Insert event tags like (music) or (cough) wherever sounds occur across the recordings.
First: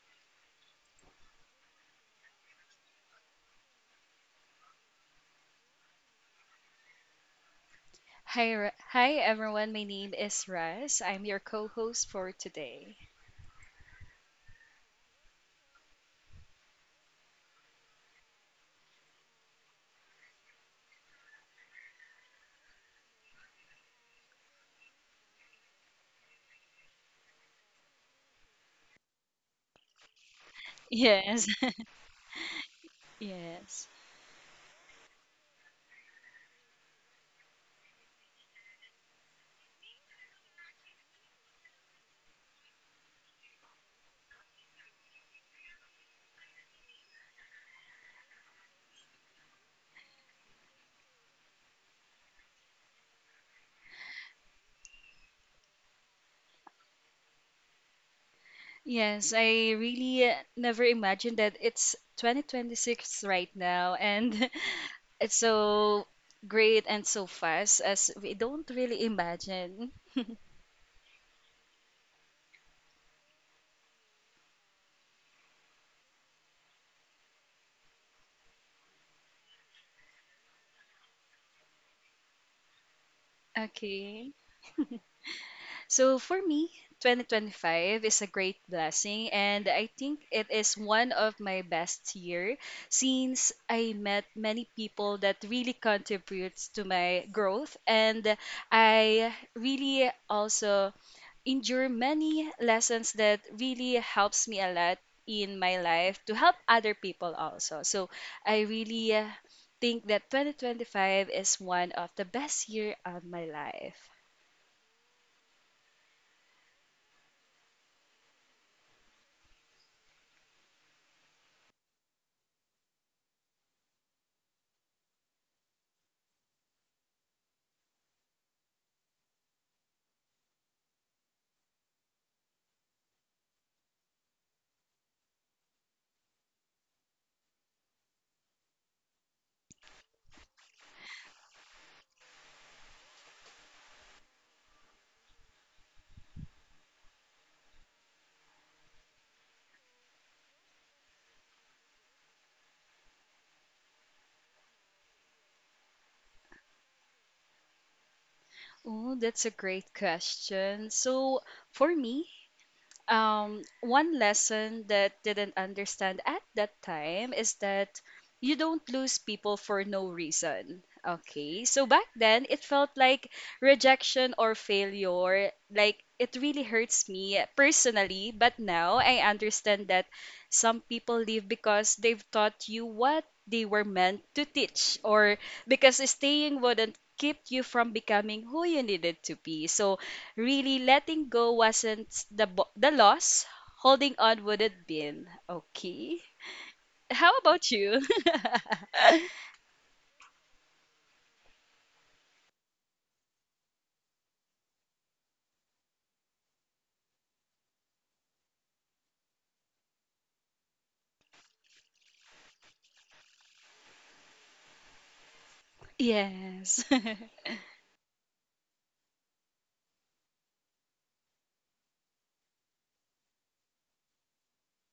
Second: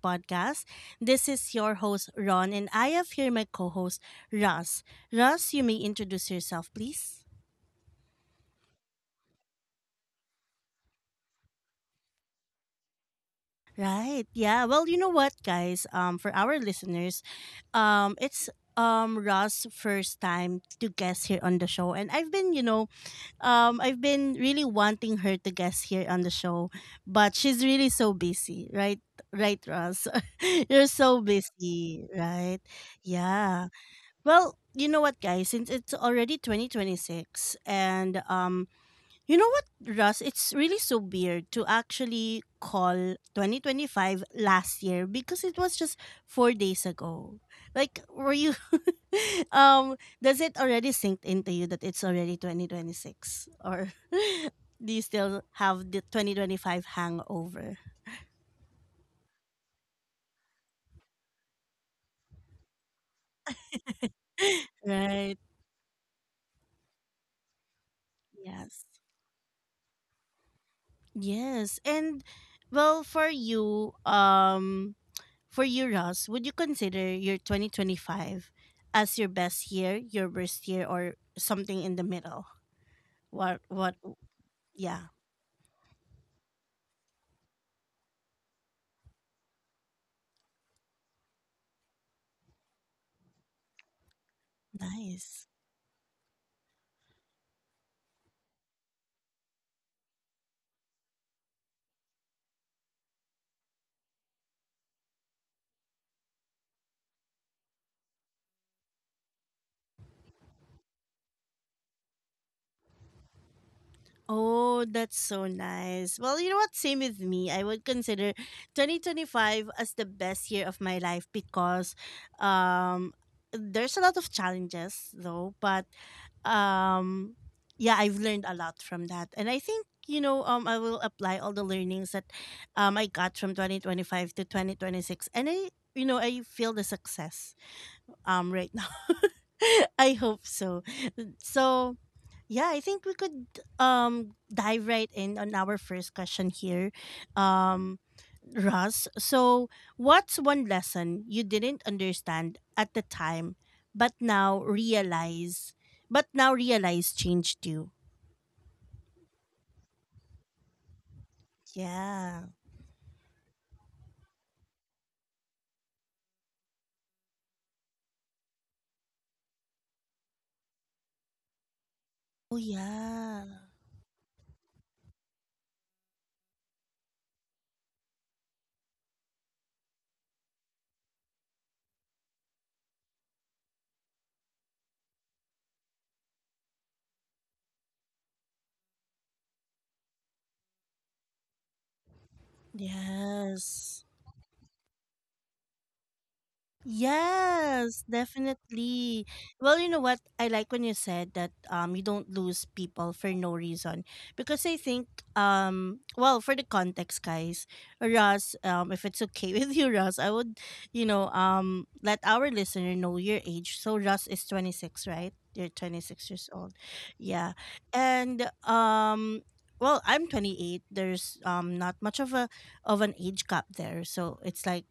Podcast. This is your host, Ron, and I have here my co host, Russ. Russ, you may introduce yourself, please. Hi everyone. My name is Raz. I'm your co-host for today. Right. Yeah. Well, you know what, guys? For our listeners, it's Russ' first time to guest here on the show, and I've been really wanting her to guest here on the show, but she's really so busy, right? Right, Russ? (laughs) You're so Yes, busy, right? (laughs) Yeah. yes, Well, you know what, guys? Since it's already 2026, and you know what, Russ? It's really so weird to actually call 2025 last year because it was just 4 days ago. Like, were you, (laughs) um, does it already sink into you that it's already 2026? Or (laughs) do you still have the 2025 hangover? yes. I really never imagined that it's 2026 right now, and (laughs) (laughs) it's Right. so great and so fast as we don't Yes. really imagine. Yes. And well, for you, um, For you, Ross, would you consider your 2025 as your best year, your worst year, or something in the middle? (laughs) What, what, Okay. yeah, So for me, 2025 is a great blessing, and I think it is one of my best year since I met many people that nice. really contributes to my growth, and I really also endure many lessons that really helps me a lot in my life to help other people also. So I really think that 2025 is one of the best year of my life. Oh, that's so nice. Well, you know what? Same with me. I would consider 2025 as the best year of my life because um there's a lot of challenges though, but um yeah, I've learned a lot from that. And I think, I will apply all the learnings that I got from 2025 to 2026, and I feel the success right now. (laughs) I hope so. So, yeah, I think we could dive right in on our first question here. Um Russ, so what's one lesson you didn't understand at the time but now realize but now realize changed you? Oh, that's a great question. So, for me, Yeah. One lesson that didn't understand at that time is that you don't lose people for no reason. Okay, so back then Oh it felt like yeah. rejection or failure. Like it really hurts me personally, but now I understand that some people leave because they've taught you what they were meant to teach, or because staying wouldn't keep you from becoming who you needed to be. So really, letting go wasn't the loss. Yes. Holding on would have been. Okay. How about you? Yes, definitely. (laughs) Well, you know what? I like when you said that you don't lose people for no reason because I think well, for the context, guys, Ross, if it's okay (laughs) with you, Ross, I would let our listener know your age. So Ross is 26, right? You're 26 years old. Yes. Yeah. And well, I'm 28. There's not much of a of an age gap there. So it's like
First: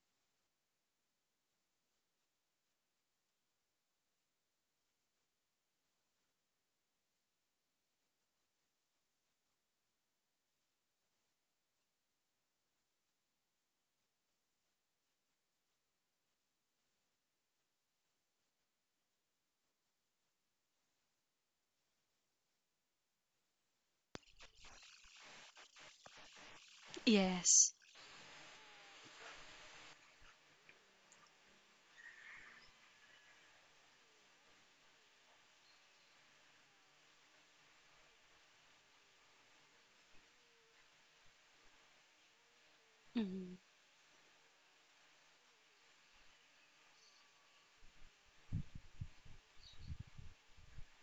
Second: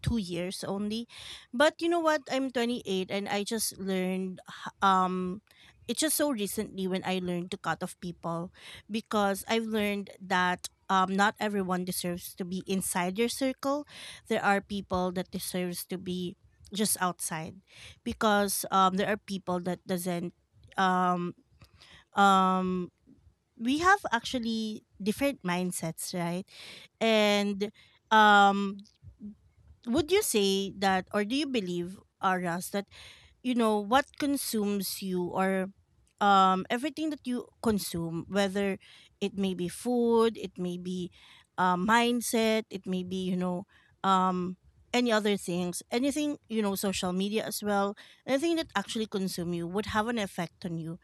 2 years only, but you know what? I'm 28 and I just learned it's just so recently when I learned to cut off people because I've learned that not everyone deserves to be inside your circle. There are people that deserves to be just outside because there are people that doesn't um um we have actually different mindsets, right? (laughs) And Yes. um would you say that, or do you believe Aras that you know what consumes you, or everything that you consume, whether it may be food, it may be mindset, it may be, you Mm. know, um any other things, anything, you know, social media as well, anything that actually consume you would have an effect on you,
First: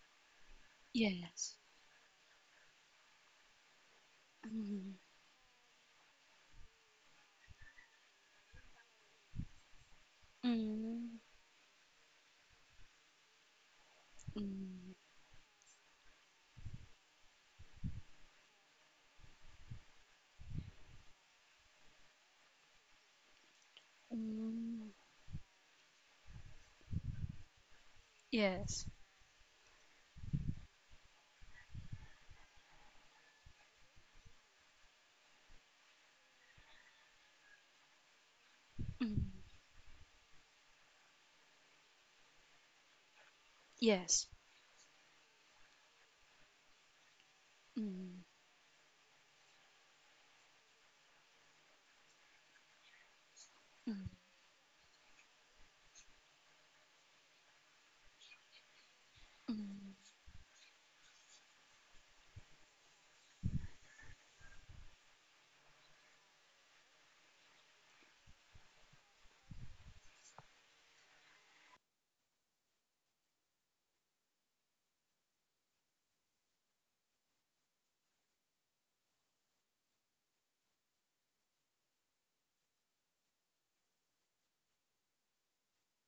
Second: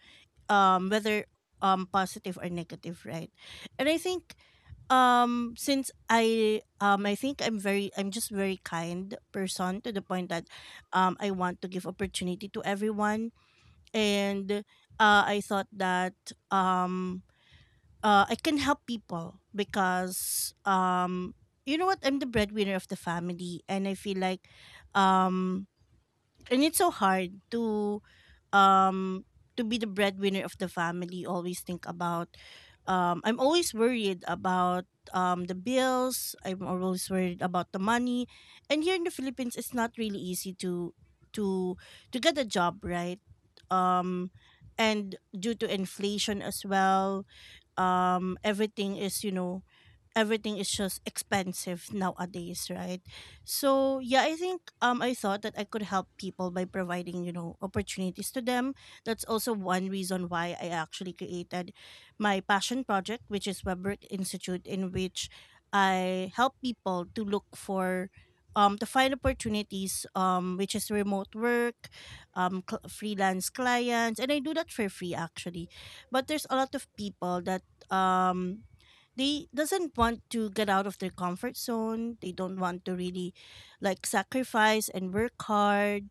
whether Yes. Positive or negative, right? And I think Mm. Since I think I'm just very kind person to the point that Mm. I want to give opportunity to everyone. And Mm. I thought that um I can help people because you know what, I'm the breadwinner of the family and I feel like Mm. um and it's so hard Yes. um to be the breadwinner of the family, always think about I'm always worried about the bills, I'm always worried about the money. And here in the Mm. Philippines, it's not really easy to to to get a job, right? Yes. um and due to inflation as well, Mm. Everything is, you know, everything is just expensive nowadays, right? Mm. So yeah, I think I thought that I could help people by providing, you know, opportunities to them. That's also one Mm. reason why I actually created my passion project, which is Webwork Institute, in which I help people to look for to find opportunities, which is remote work, freelance clients, and I do that for free actually. But there's a lot of people that um, they doesn't want to get out of their comfort zone, they don't want to really like sacrifice and work hard.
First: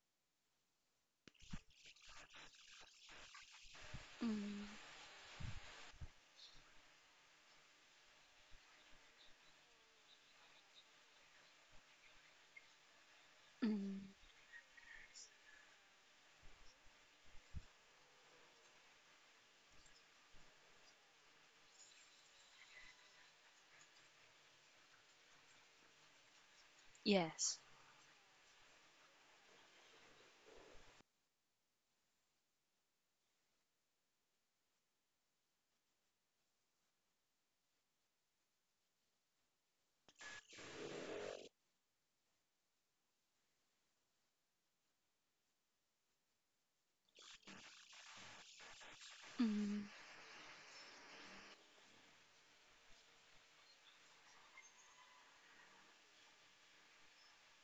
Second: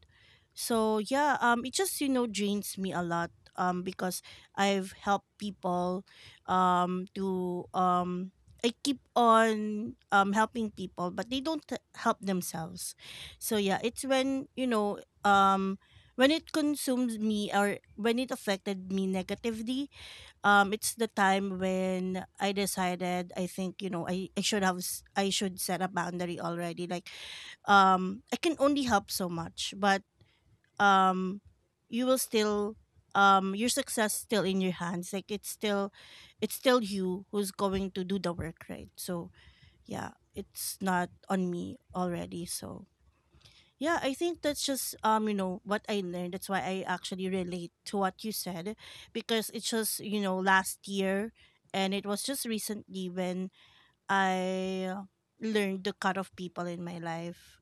So yeah, it just, you know, drains me a lot because Mm. I've helped people to I keep on helping people, but they don't help themselves. So yeah, it's Mm. when, you know, um when it consumes me or when it affected me negatively, it's the time when I decided, I think, you know, I I should set a boundary already. Like Yes. I can only help so much, but um you will still your success still in your hands. Like it's still, it's still you who's going to do the work, right? So yeah, it's not on me already. So yeah, I think that's just, you know, what I learned. That's why I actually relate to what you said because it's Mm. just, you know, last year, and it was just recently when I learned the cut of people in my life.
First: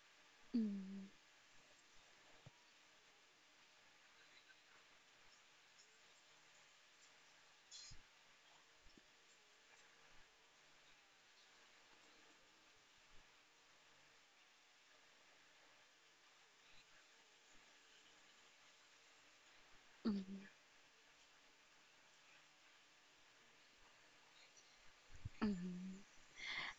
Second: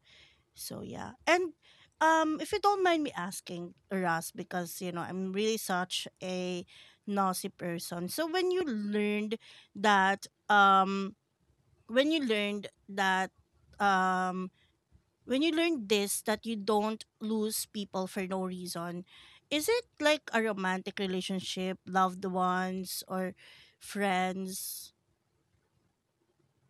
So Mm. yeah. And if you don't mind me asking, Ras, because you know, I'm really such a nosy person. So when you learned that when you learned that um when you learn this that you don't lose people for no reason, is it like Mm. a romantic relationship, loved ones, or friends Mm.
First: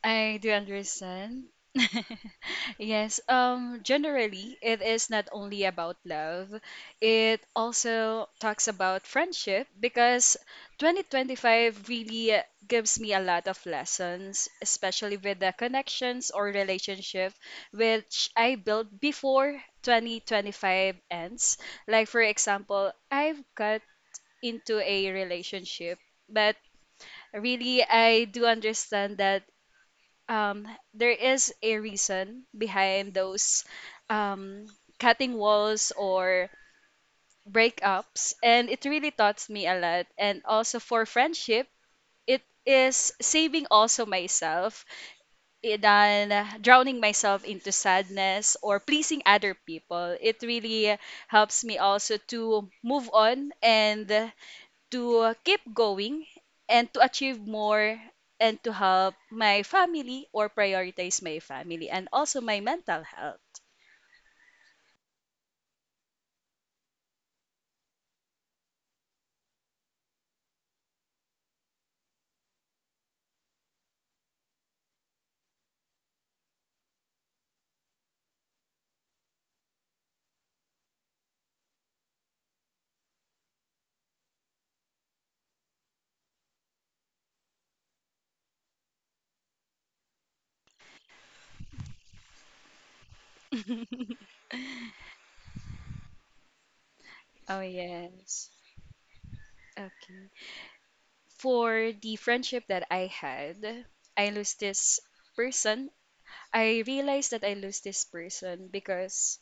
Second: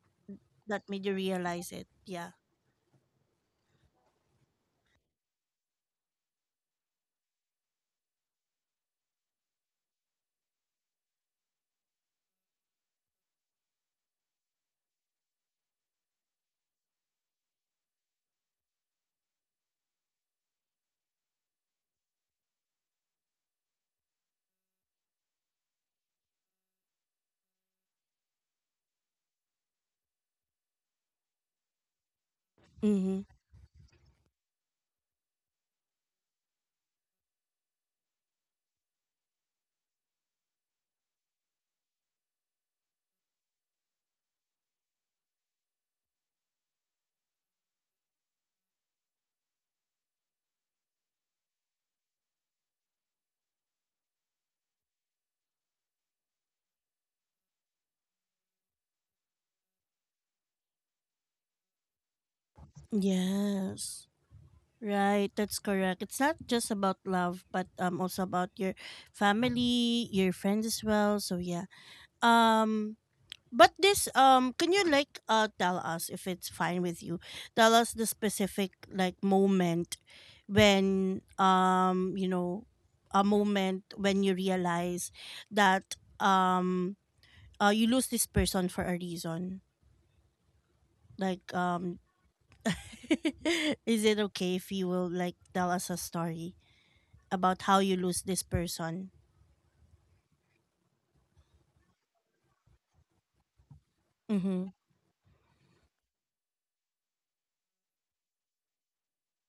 I do that made you understand. realize (laughs) it? Yeah. Yes, generally, it is not only about love, it also talks about friendship because 2025 really gives me a lot of lessons, especially with the connections or relationship which I built before 2025 ends. Like, for example, I've got into a relationship, but really, I do understand that um, there is a reason behind Mm-hmm. those um, cutting walls or breakups, and it really taught me a lot. And also for friendship, it is saving also myself than drowning myself into sadness or pleasing other people. It really helps me also to move on, and to keep going and to achieve more and to help my family or prioritize my family and also my mental health. Yes, right, that's correct. It's not just about love, but also about your family, your friends as well. So yeah, um but this can you like tell us, if it's fine with you? Tell us the specific like moment when you know, a moment when you realize that you lose this person for a reason. Like (laughs) (laughs) is it okay if you will like tell us a story about Oh, how you lose this yes. person? Okay. For the friendship that I had, I lost Mhm. this person. I realized that I lost this person because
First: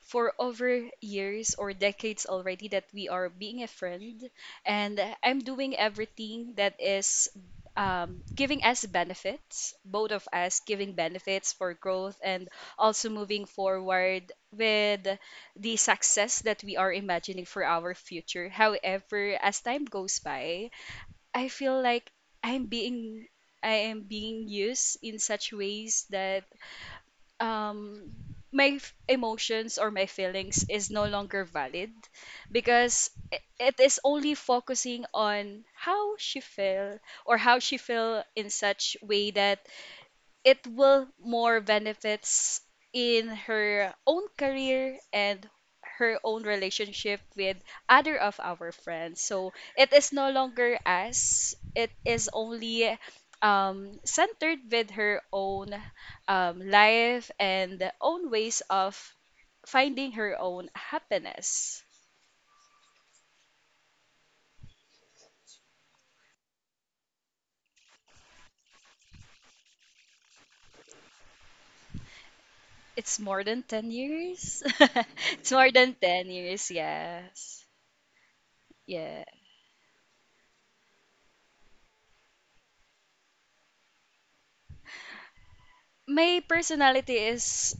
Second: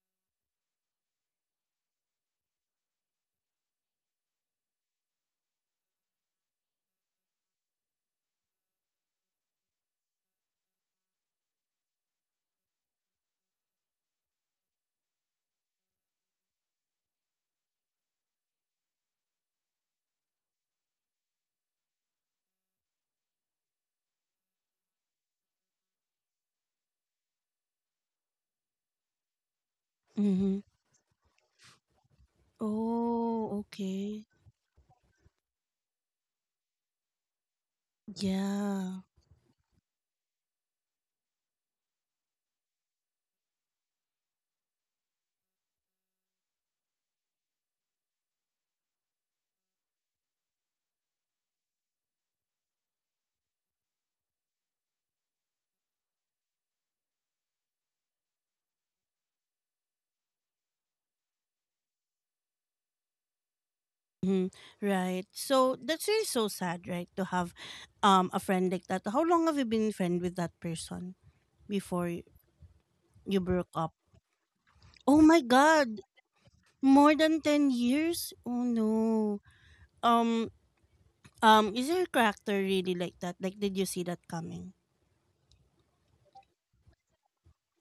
for over years or decades already that we are being a friend. And I'm doing everything that is giving us benefits, both of us giving benefits for growth and also moving forward with the success that we are imagining for our future. However, as time goes by, I feel like I'm being I am being used in such ways that um my emotions or my Mhm. feelings is no longer valid because Oh, it is okay. only focusing on how she feel or how she feel in such Yeah. way that it will more benefits in her own career and her own relationship with other of our friends. So it is no longer us. It is only centered with her own life and own ways of finding her own happiness. Mm-hmm. Right. So that's really so sad, right? To have a friend like that. How long have you been friend with that person before It's you more than broke up? 10 years. (laughs) Oh my It's more than god. 10 years, More than yes. 10 years? Oh Yeah. no. Um um, is your character really like that? Like did you see that coming? My personality is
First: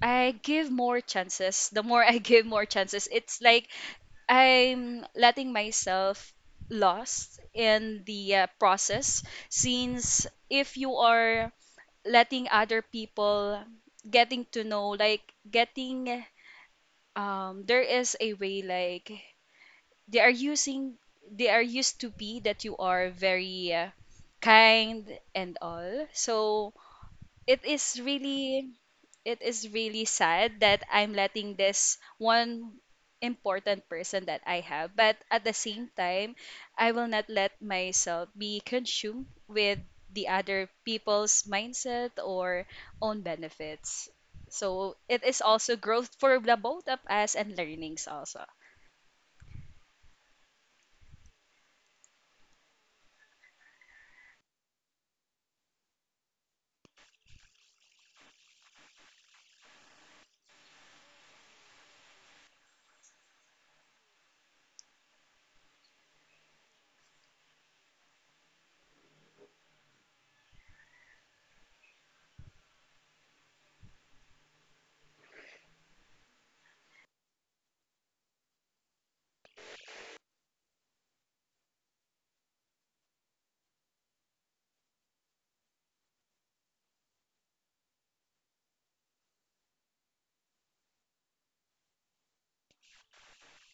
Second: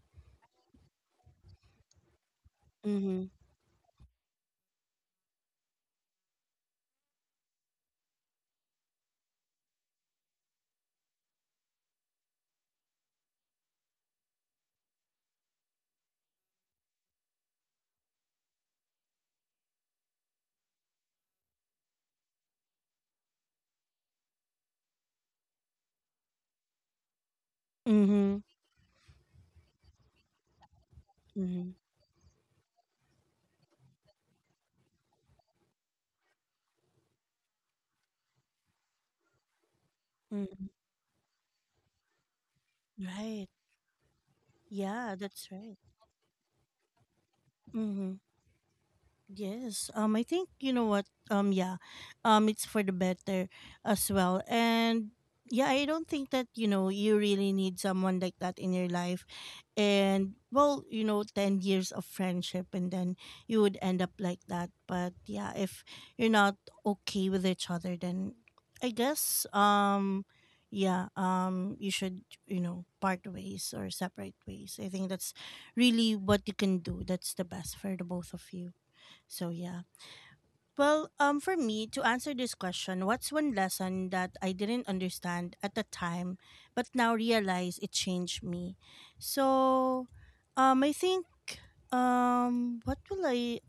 I give more chances. The more I (laughs) give more chances, Mhm. it's like I'm letting myself lost in the process. Since if you are letting other people getting to know, like getting, there is a way like they are using, they are used to be that you are very kind and all. So it is Mhm. really it is really sad that I'm letting Mhm. this one important person that I have. But at the same time, I will not let myself be consumed with the other Mm-hmm. people's mindset or own Right. benefits. So Yeah, it is that's also right. growth for the both of us and learnings Mhm. also. Yes. I think, you know what, yeah. It's for the better as well. And yeah, I don't think that, you know, you really need someone like that in your life. And well, you know, 10 years of friendship and then you would end up like that. But yeah, if you're not okay with each other, then I guess yeah, you should, you know, part ways or separate ways. I think that's really what you can do. That's the best for the both of you. So yeah. Well, for me to answer this question, what's one lesson that I didn't understand at the time but now realize it changed me? So I think what will I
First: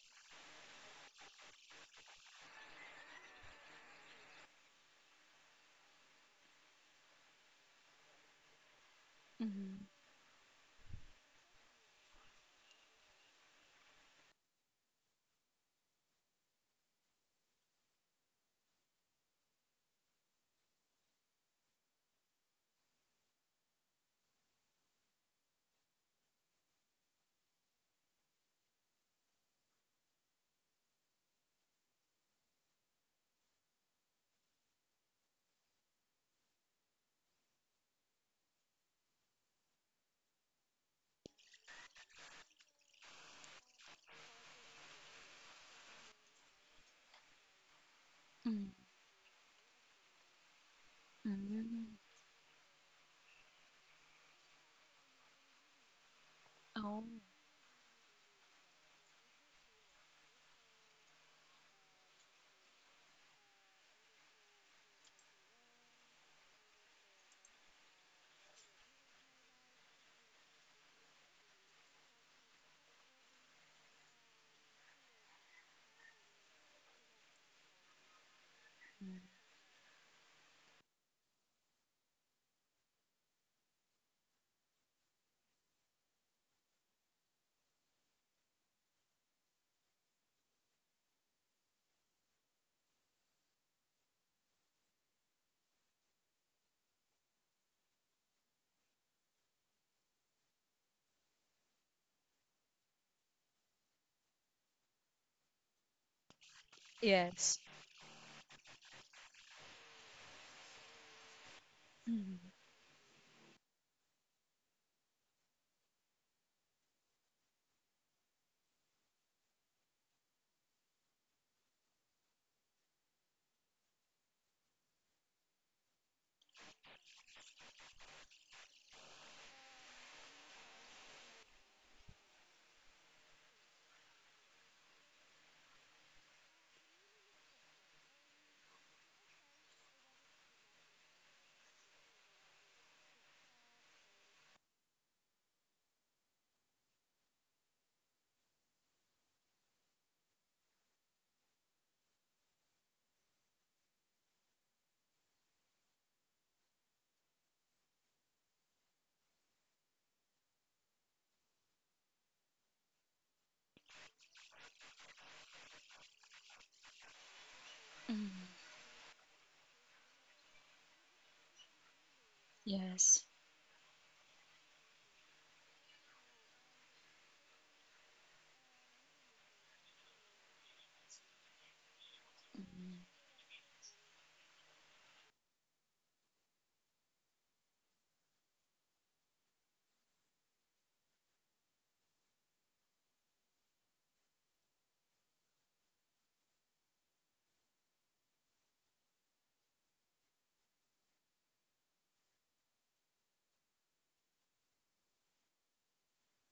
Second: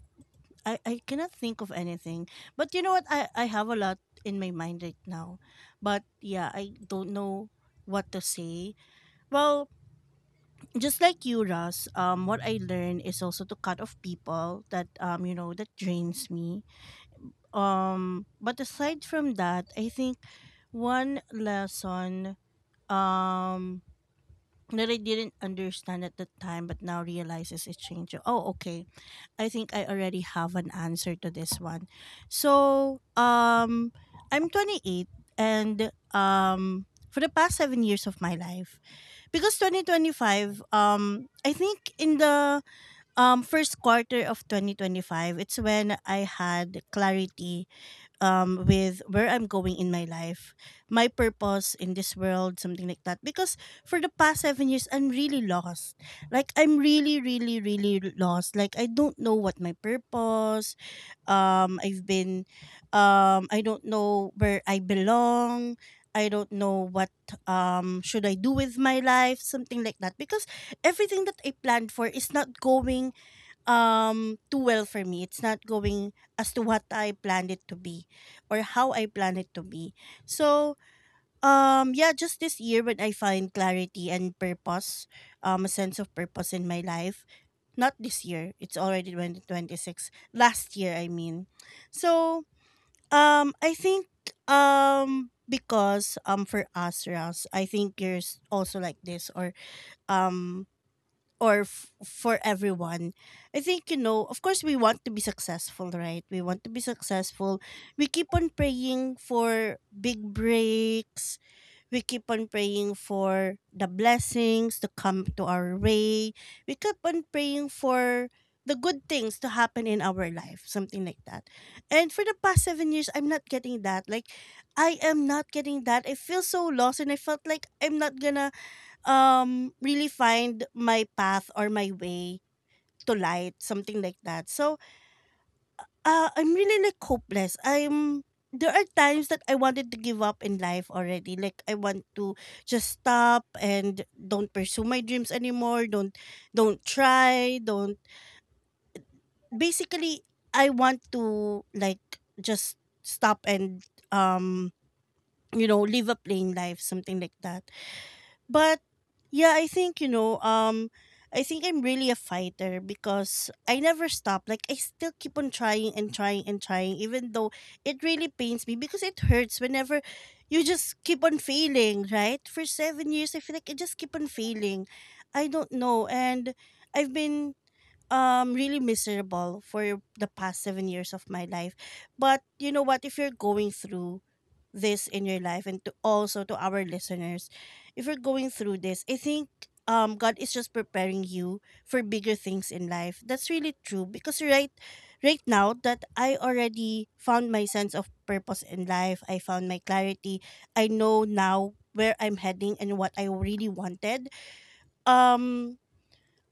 I, I cannot think of anything. But you know what? I have a lot in my mind right now. But yeah, I don't know what to say. Well, Mm-hmm. just like you, Russ, what I learned is also to cut off people that, you know, that drains me. But aside from that, I think one lesson um that I didn't understand at the time but now realizes it changed. Oh, okay. I think I already have an answer to this one. So, I'm 28 and for the past 7 years of my life, because 2025, I think in the first quarter of 2025 it's when I had clarity with where I'm going in my life, my purpose in Mm-hmm. this world, something like that. Because for the past 7 years, I'm really lost. Like I'm Oh. really, really, really lost. Like I don't know what my purpose. I've been, I don't know where I belong. I don't know what should I do with my life, something like that. Because everything that I planned for is not going too well for me. It's not going as to what I planned it to be or how I planned it to be. So yeah, just this year when I find clarity and purpose, a sense of purpose in my life. Not this year. It's already 2026. Last year I mean. So I think because for us Ross, I think you're also like this, or um for everyone. I think, you know, of course, we want to be successful, right? We want to be Yes. successful. We keep on praying for big breaks. We keep Mm-hmm. on praying for the blessings to come to our way. We keep on praying for the good things to happen in our life, something like that. And for the past 7 years, I'm not getting that. Like, I am not getting that. I feel so lost and I felt like I'm not gonna really find my path or my way to light something like that. So I'm really like hopeless. I'm There are times that I wanted to give up in life already. Like, I want to just stop and don't pursue my dreams anymore. Don't try, don't, basically, I want to like just stop and um you know, live a plain life, something like that. But yeah, I think, you know, I think I'm really a fighter because I never stop. Like, I still keep on trying and trying and trying, even though it really pains me, because it hurts whenever you just keep on failing, right? For Yes. seven Yes. years I feel like I just keep on failing. I don't know. And I've been really miserable for the past 7 years of my life. But you know Mm. what, if you're going through this in your life, and to also to our listeners, if you're going through this, I think God is just preparing you for bigger things in life. That's really true, because right now that I already found my sense of purpose in life, I found my clarity. I know now where I'm heading and what I really wanted. um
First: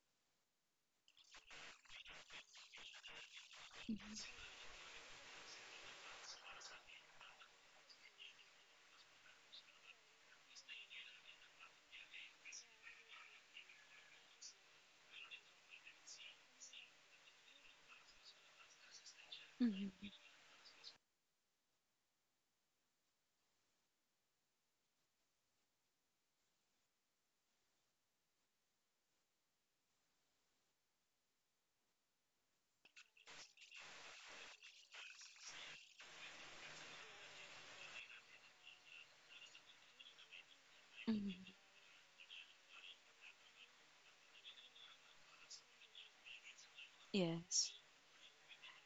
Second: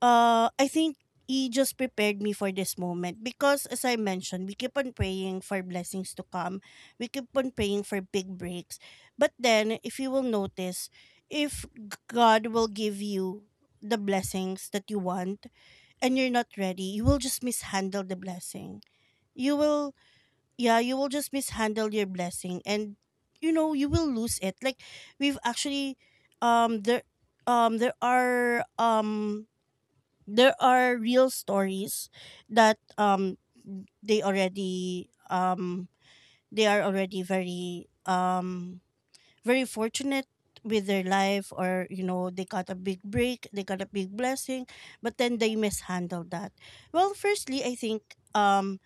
I think He just prepared me for this moment because, as I mentioned, we keep on praying for blessings to come. We keep on praying for big breaks. But then, if you will notice, if God will give you the blessings that you want and you're not ready, you will just mishandle the blessing. You will, Mm-hmm. yeah, you will just mishandle your blessing and you know, you will lose it. Like, we've actually there um there are um there are real stories that they already they are already very very fortunate with their life, or you know, they got a big break, they got a big blessing, but then they mishandled that. Well, firstly, Yes. I think um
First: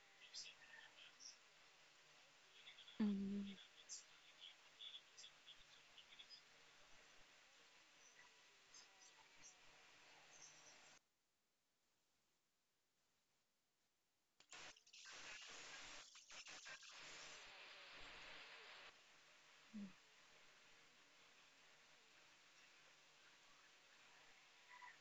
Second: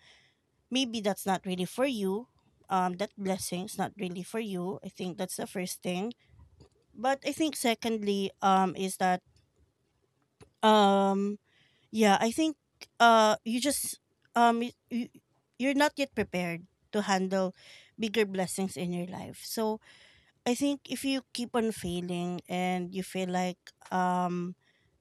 maybe that's not really for you. That blessing Mm. is not really for you. I think that's the first thing. But I think secondly, is that, um Yeah, I think you just, um y- y- you're not yet prepared to handle bigger blessings in your life. So I think if you keep on failing and you feel like um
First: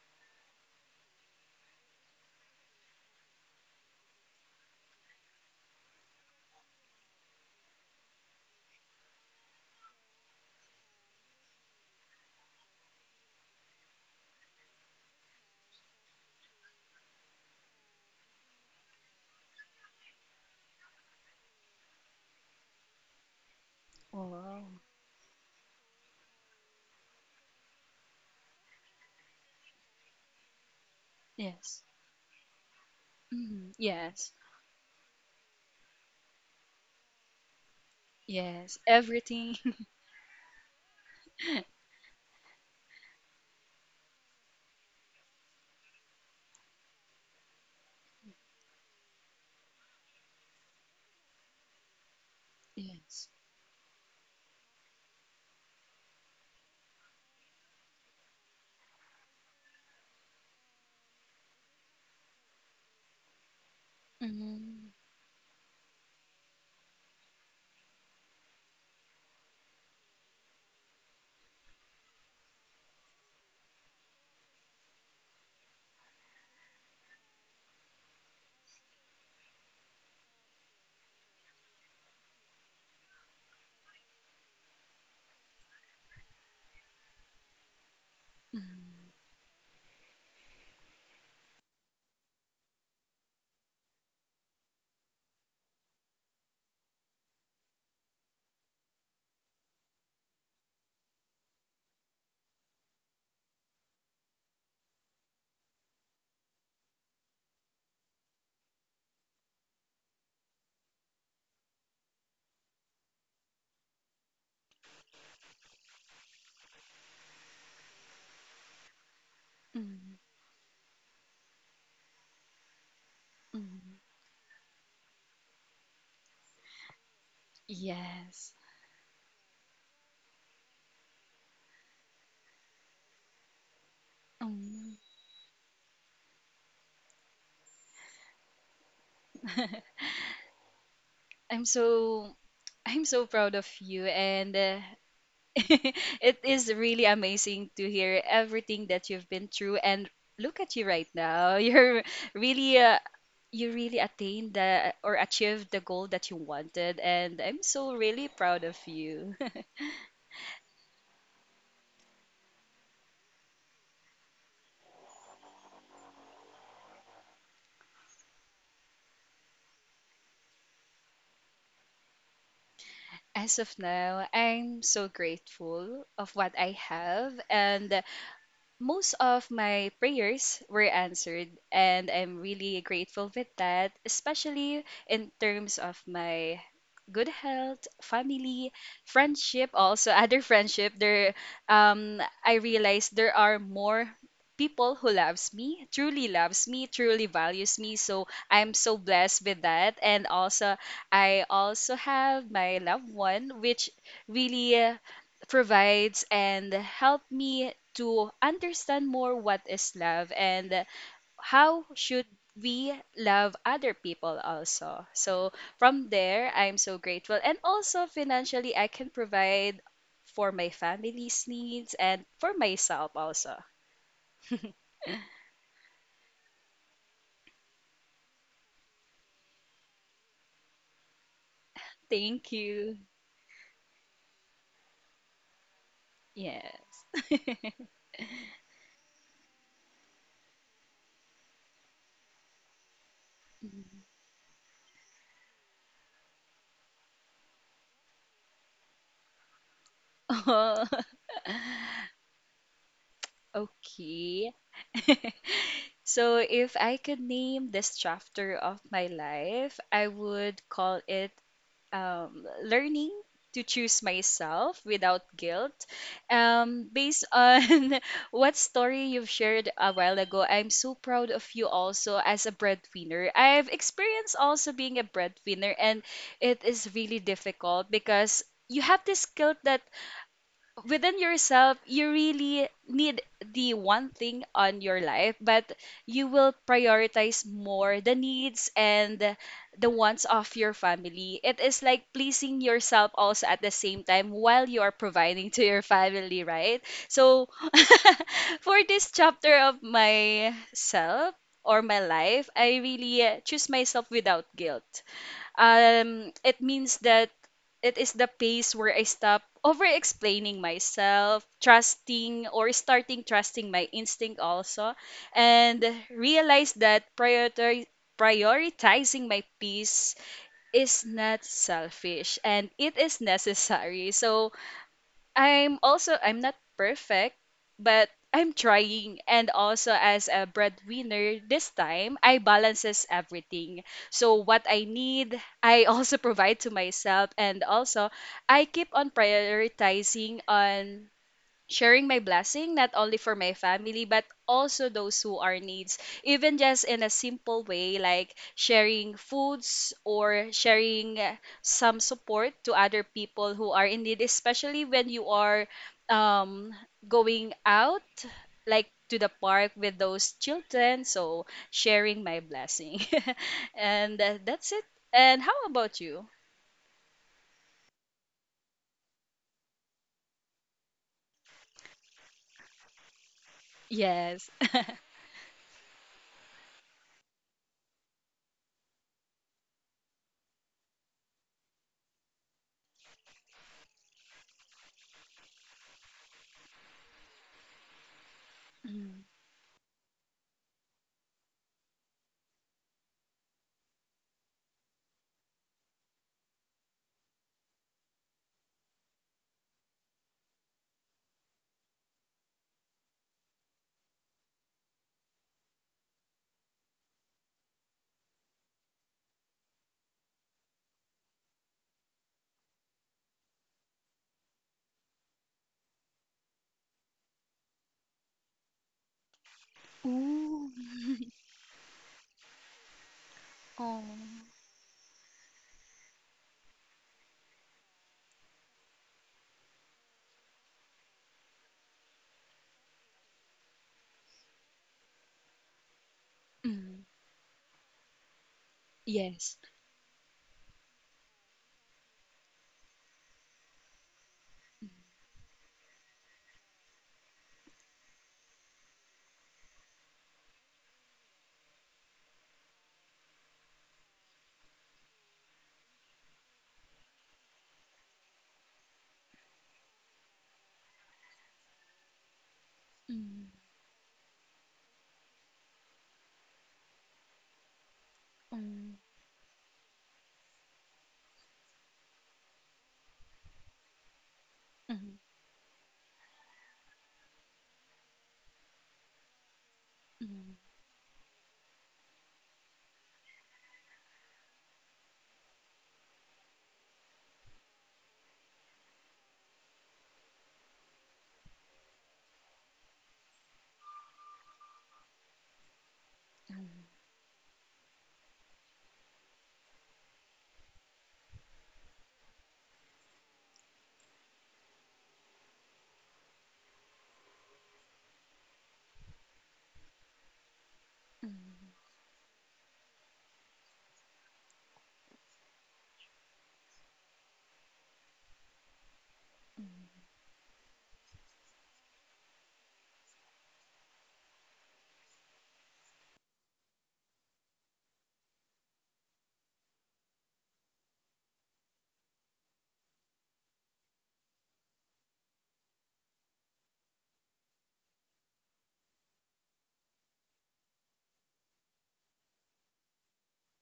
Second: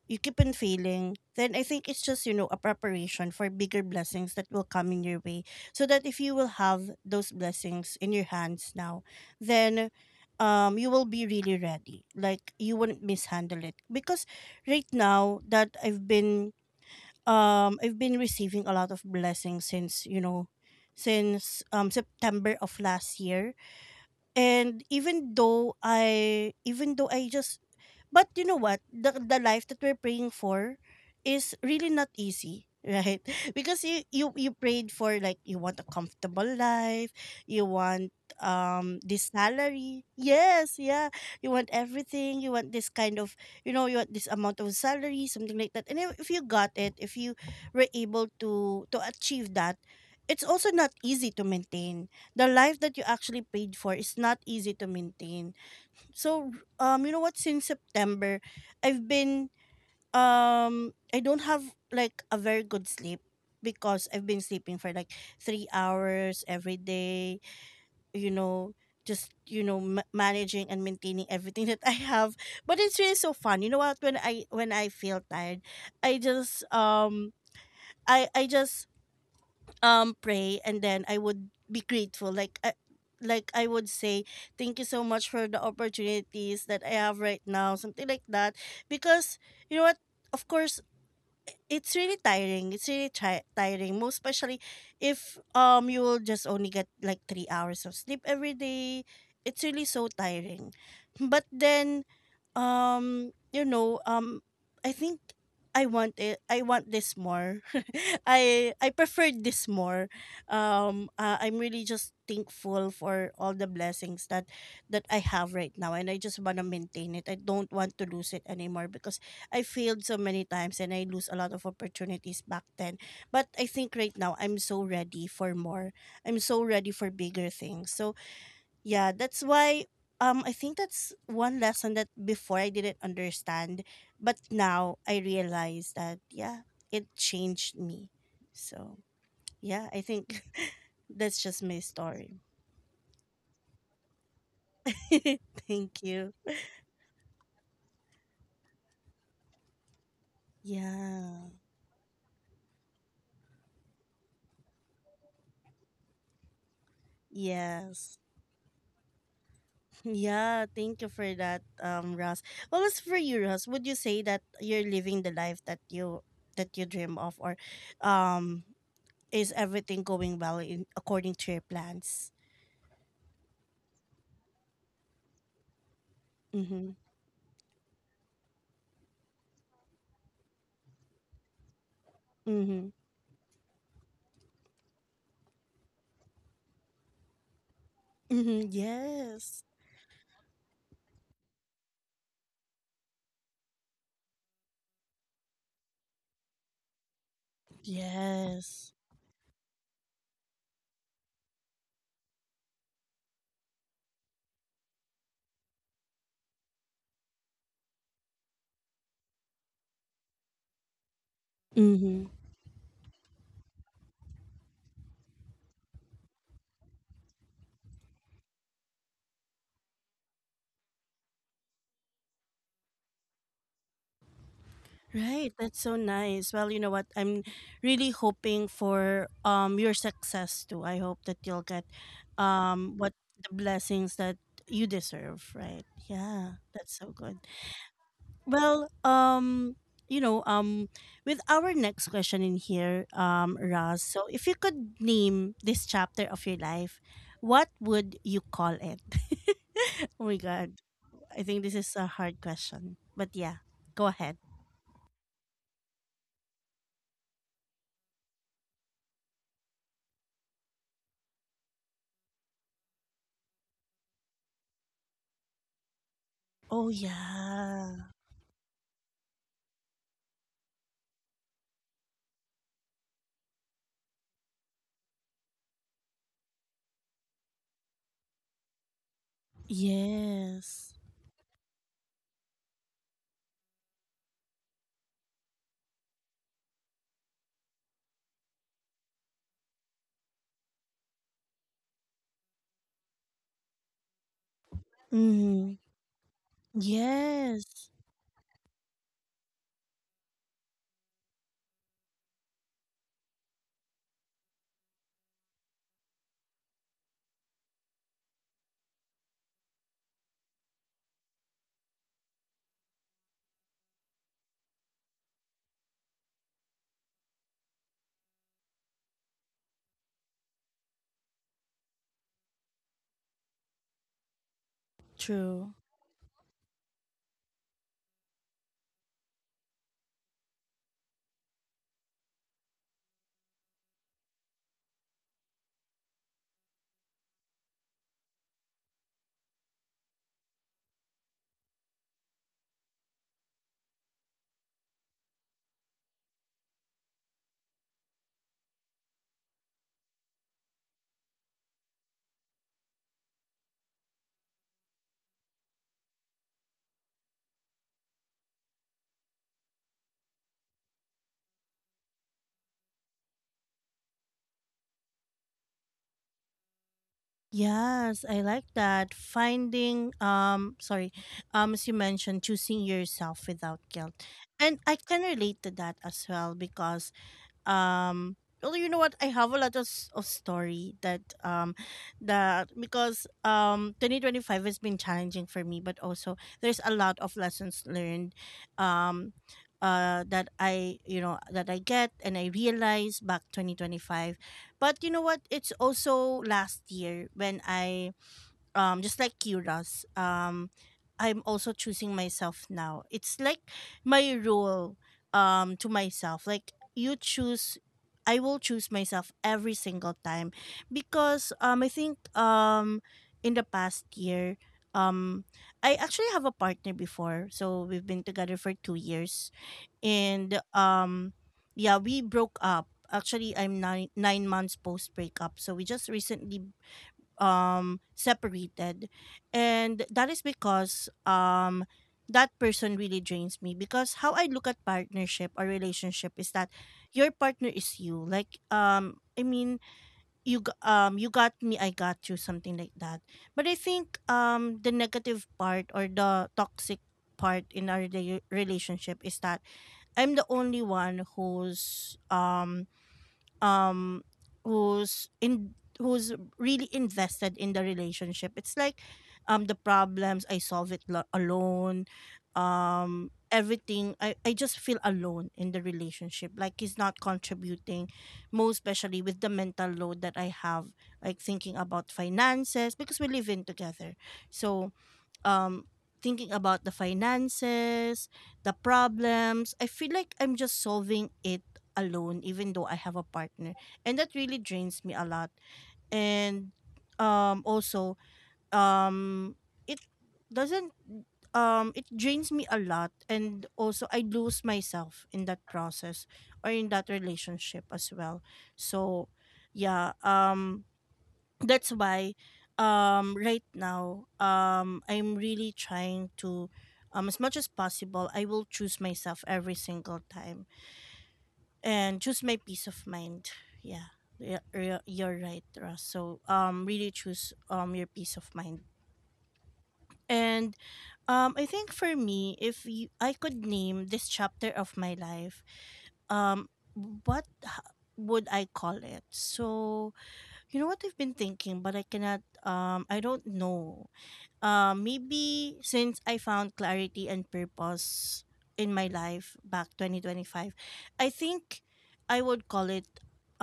you keep on failing, then I think it's just, you know, a preparation for bigger blessings that will come in your way. So that if you will have those blessings in your hands now, then you will be really ready. Like, you wouldn't mishandle it. Because right now that I've been receiving a lot of blessings since, you know, since September of last year. Wow. And even though I just, but you know what? The life that we're praying for is Yes. really not easy, right? (laughs) Hmm. Because you Yes. you you prayed for, like, you want a comfortable life, you want Yes. This Everything. (laughs) salary. Yes, yeah. You want everything, you want this kind of, you know, you want this amount of salary, something like that. And if you got it, if you were able to achieve that, it's also not easy to maintain. The life that you Yes. actually paid for is not easy to maintain. So you know what, since September, I've been I don't have like a very good sleep, because I've been sleeping Mm-hmm. for like 3 hours every day, you know, just, you know, managing and maintaining everything (laughs) that I have. But it's really so fun. You know what, when I when I feel tired, I just I just pray, and then I would be grateful, like I would say thank you so much for the opportunities that I have right now, something like that. Because, you know what, of course it's really tiring. It's really tiring, most especially if you will just only get like 3 hours of sleep every day. It's really so tiring. But then, um, you know, um, I think I want it. I want this more. (laughs) I preferred this more. I'm really just thankful for all the blessings that I have right now, and I just wanna maintain it. I don't want to lose it anymore, because I failed Mm-hmm. so many times and I lose a lot of opportunities back then. But I think right now I'm so ready for more. I'm so ready for bigger things. So Yes. yeah, that's why I think that's one lesson that before I didn't understand, but now Um, I realize that, yeah, it changed me. So yeah, (laughs) I think (laughs) that's just I'm my so story. I'm so proud of you, and (laughs) (laughs) Thank you. it is really amazing to hear everything that you've been through. And look at you right Yeah. now. (laughs) Really uh, you really attained the or achieved the goal that you wanted, and I'm so Yes. really proud of you. (laughs) Yeah, thank you for that, Ross. Well, as for you, Ross, would you say that you're living the life that you dream of, or um, is everything going well in according to your plans? As of now, I'm so grateful of what I Mm-hmm. have, and most of my prayers were answered, and I'm really Mm-hmm. grateful with that, especially in terms of my good health, Mm-hmm. family, Yes. friendship also. (laughs) Other friendship there, I realized there are more people who loves me truly, loves me truly, values me, so I'm Yes. so blessed with that. And also I also have my loved one, which really provides and help me to understand more what is love and how Mm-hmm. should we love other people also. So from there, I'm so grateful. And also financially, I can provide for my family's needs and for myself also. (laughs) Right. That's so nice. Well, you know what, I'm really hoping for your success too. I hope that you'll get Thank you. what the blessings that you deserve. Right. Yeah. Yes. That's so good. (laughs) Well, you know, um, with our next question in here, Raz, so if you could name this chapter of your life, what would you call it? (laughs) Oh my God. Oh, I think this is a hard question. But (laughs) yeah, go ahead. okay. (laughs) So, if I could name this chapter of my life, I would call it learning to choose myself without guilt. Oh, Based yeah. on (laughs) what story you've shared a while ago, I'm so proud of you also as a breadwinner. I've experienced also being a breadwinner, and it is really difficult because you have this guilt that Yes. within yourself, you really need the one thing on your life, but you will prioritize more the needs and the wants of your family. It is like pleasing yourself also at the same time while you are providing to Mm, your family, right? So, yes. (laughs) for this chapter of myself, or my life, I really choose myself without guilt. It means that it is the pace where I stop over explaining myself, trusting or starting trusting my instinct also, and realize that priority prioritizing my peace is not selfish and it is necessary. So True. I'm not perfect, but I'm trying. And also as a breadwinner this time I balances everything. So what I need, I also (laughs) provide to myself. And also I keep on prioritizing on sharing my blessing, not only for my family but also those who are needs, even just in a simple way like sharing foods or sharing some support to other people who are in need, especially when you are um, going out like to the park with those children, so sharing my blessing. (laughs) And that's it. And how about you? Yes, I like that. Finding sorry, as you mentioned, choosing yourself without guilt. Yes. And (laughs) I can relate to that as well because um well, you know what, I have a lot of, of story that because 2025 has been challenging for me, but also there's a lot of lessons learned. Mm. um that I, you know, that I get and I realize back 2025. But you know what, it's also last year when I just like Kira's, I'm also choosing myself now. It's like my rule to myself. Like you choose I will choose myself every single time, because I think, in the past year, um I actually have a partner before. So we've been together for 2 years. And Ooh. Yeah, we broke up. Actually, I'm Oh. nine months post breakup. So we just recently separated. And that is because that person really drains me, because how I look at partnership or relationship is that Mm. your partner is you. I Yes. mean, you got me, I got you, something like that. But I think the negative part, or the toxic part in our relationship is that I'm the only one who's um who's in who's really invested in the relationship. It's like, the problems, I solve it alone. Mm, Everything, I just feel alone in the relationship. Like, he's not contributing, mm, most mm, especially with the mental load that I have, like thinking about finances, because we live in together. So mm, um thinking about the finances, the problems, I feel like I'm mm, just solving it alone, even though I have a partner. And that really drains me a lot. And also um it doesn't, it drains me a lot, and also I lose myself in that process, or in that relationship as well. So yeah, that's why right now, I'm really trying to, as much as possible, I will choose myself every single time mm. and choose my peace of mind. Yeah. Yeah, you're right, Ross. So really choose your peace of mind. And I think, for me, if I could name this chapter of my life, um what h- would I call it? So you know what, I've been thinking, but I cannot I don't know. Maybe since I found clarity and purpose in my life back 2025, I think I would call it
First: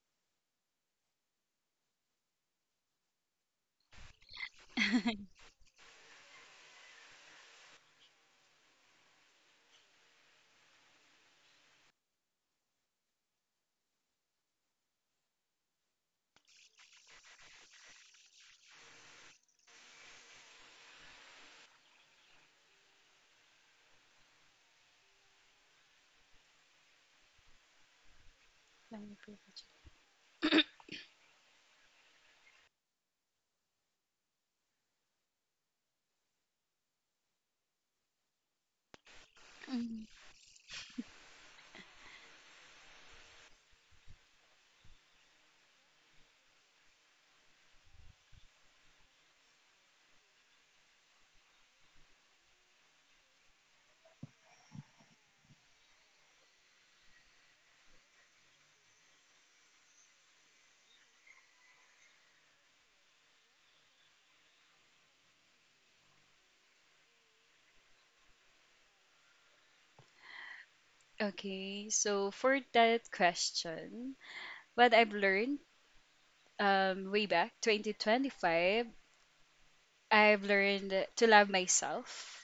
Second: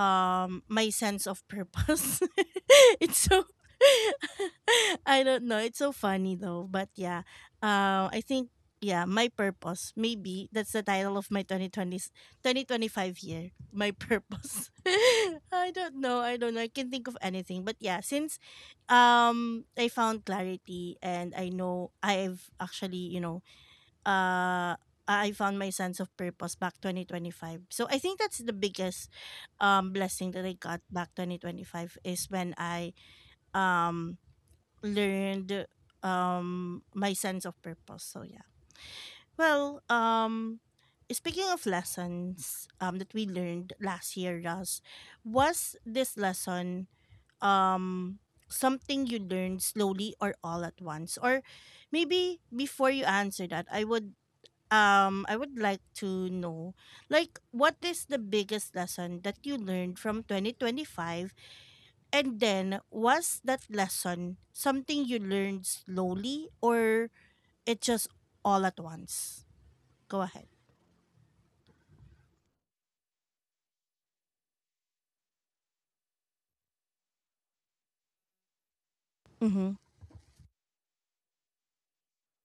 my sense of purpose. (laughs) It's so (laughs) I don't know. It's so funny though. But yeah, I think, yeah, my purpose. Maybe that's the title of my 2020, 2025 year. My purpose. (laughs) I don't know. I don't know. I can think of anything. But yeah, since I found clarity, and I know I've actually, you know, uh I found my sense of purpose back 2025. So I think that's the biggest Very good. Blessing that I got back 2025 is when I um learned my sense of purpose. So yeah. Well, Mm. um speaking of lessons that we learned last year, Russ, was this lesson um something you learned slowly or all at once? Or maybe before you answer that, I would I would like to know, like, what is the biggest lesson that you learned from 2025? And then was that lesson something you learned slowly or it just all at once? Go ahead. Okay, so for that question, what I've learned way back 2025, Mm-hmm. I've learned to love myself,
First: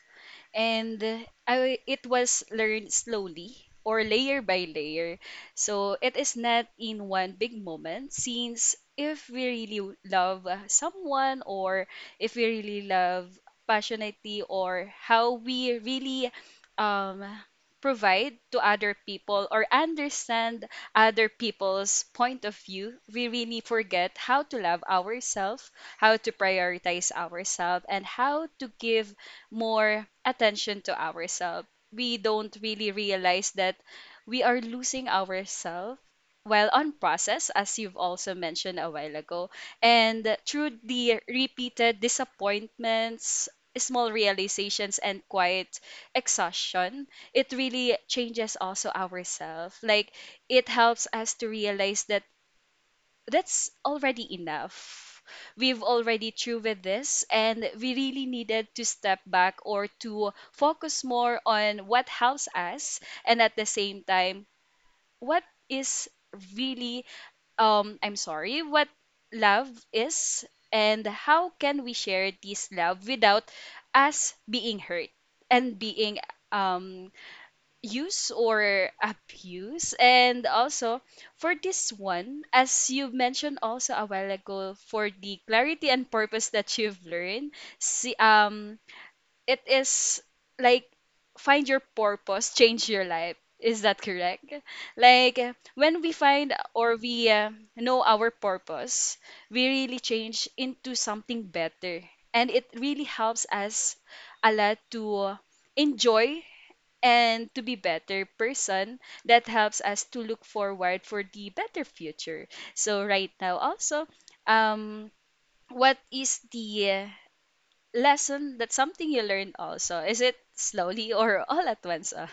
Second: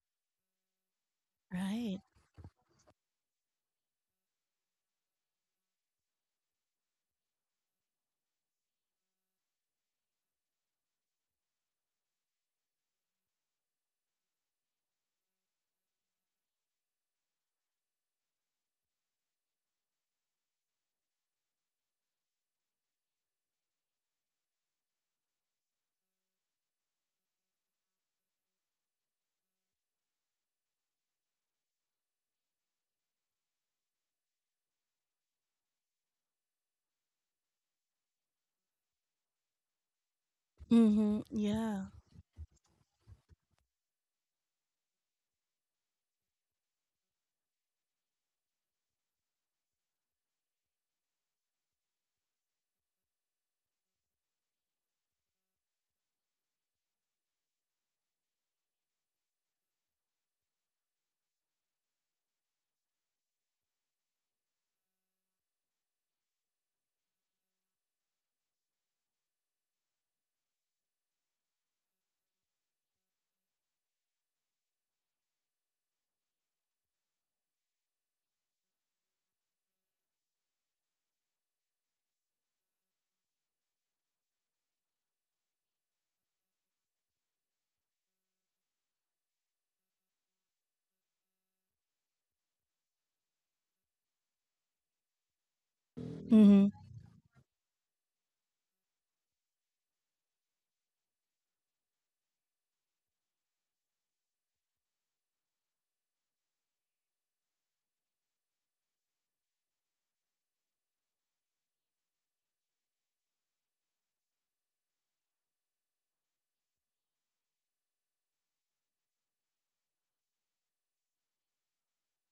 and Right. it was learned slowly or layer by layer. So it is not in one big moment, since if we really love someone, or if we really love passionately, or how we really um, provide to other people or understand other people's point of view, we really forget how to love ourselves, how to prioritize ourselves, and how to give more attention to ourselves. We don't really realize that we are losing ourselves while on process, as you've also mentioned a while ago. And through the Mhm, yeah. repeated disappointments, small realizations, and quiet exhaustion, it really changes also ourselves. Like, it helps us to realize that that's already enough. We've already through with this, and we really needed to step back or to focus more on what helps us, and at the same time, what is really, I'm sorry, what love is, and how can we share this love without us being hurt and being um use or abuse. And also for this one, as you mentioned also a while ago, for the clarity and purpose that you've learned, see, it is like find your purpose, change your life, is that correct? Like, when we find, or we know our purpose, we really change into something better. And it really helps us a lot to enjoy and to be better person that helps us to look forward for the better future. So right now also, um what is the lesson that something you learned also, is it slowly or all at once ah?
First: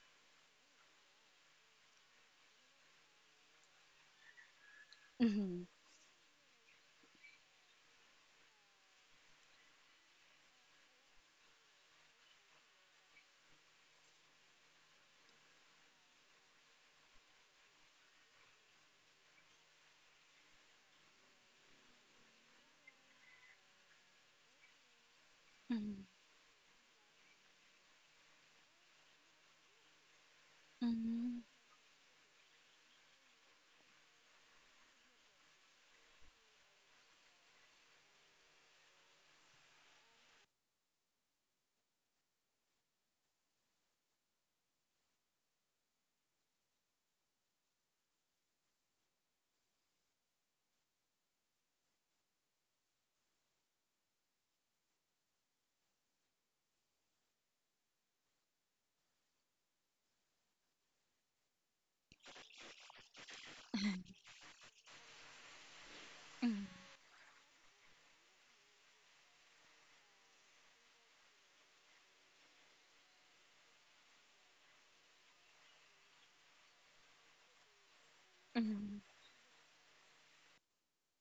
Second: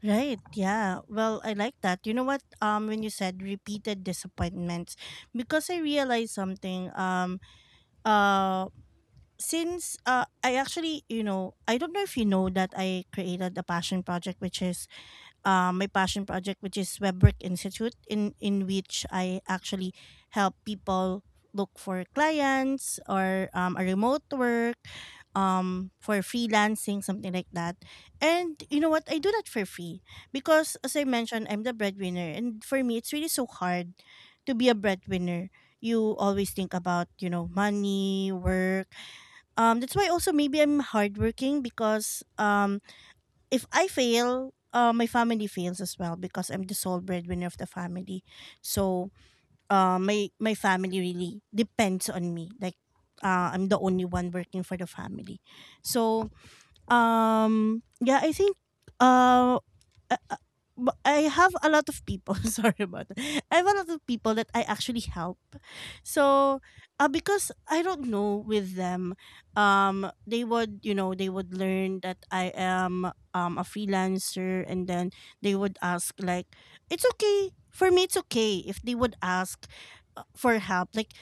Right. Yeah. Well, I like that. You know what? When you said repeated disappointments, because I realized something. Uh, since I actually, you know, I don't know if you know that I created a passion project, which is my passion project, which is Webwork Institute, in which I actually help people look for clients or a remote work (laughs) Mhm, for freelancing, something like that. And you know what? I do that for free, because as I mhm, mentioned, I'm the breadwinner, and for me it's really so hard to be a breadwinner. You always think about, you know, money, work. That's why also maybe I'm hardworking, because if I fail, my family fails as well, because I'm the sole breadwinner of the family. So my family really depends on me. Like, I'm the only one working for the family. So yeah, I think uh, uh, uh, I have a lot of people. (laughs) Sorry about that. I have a lot of people that I actually help. So, mhm, because I don't know with them, they would, you know, they would learn that I am a freelancer, and then they would ask like, it's okay for me. It's okay if they mhm, would ask for help. Like,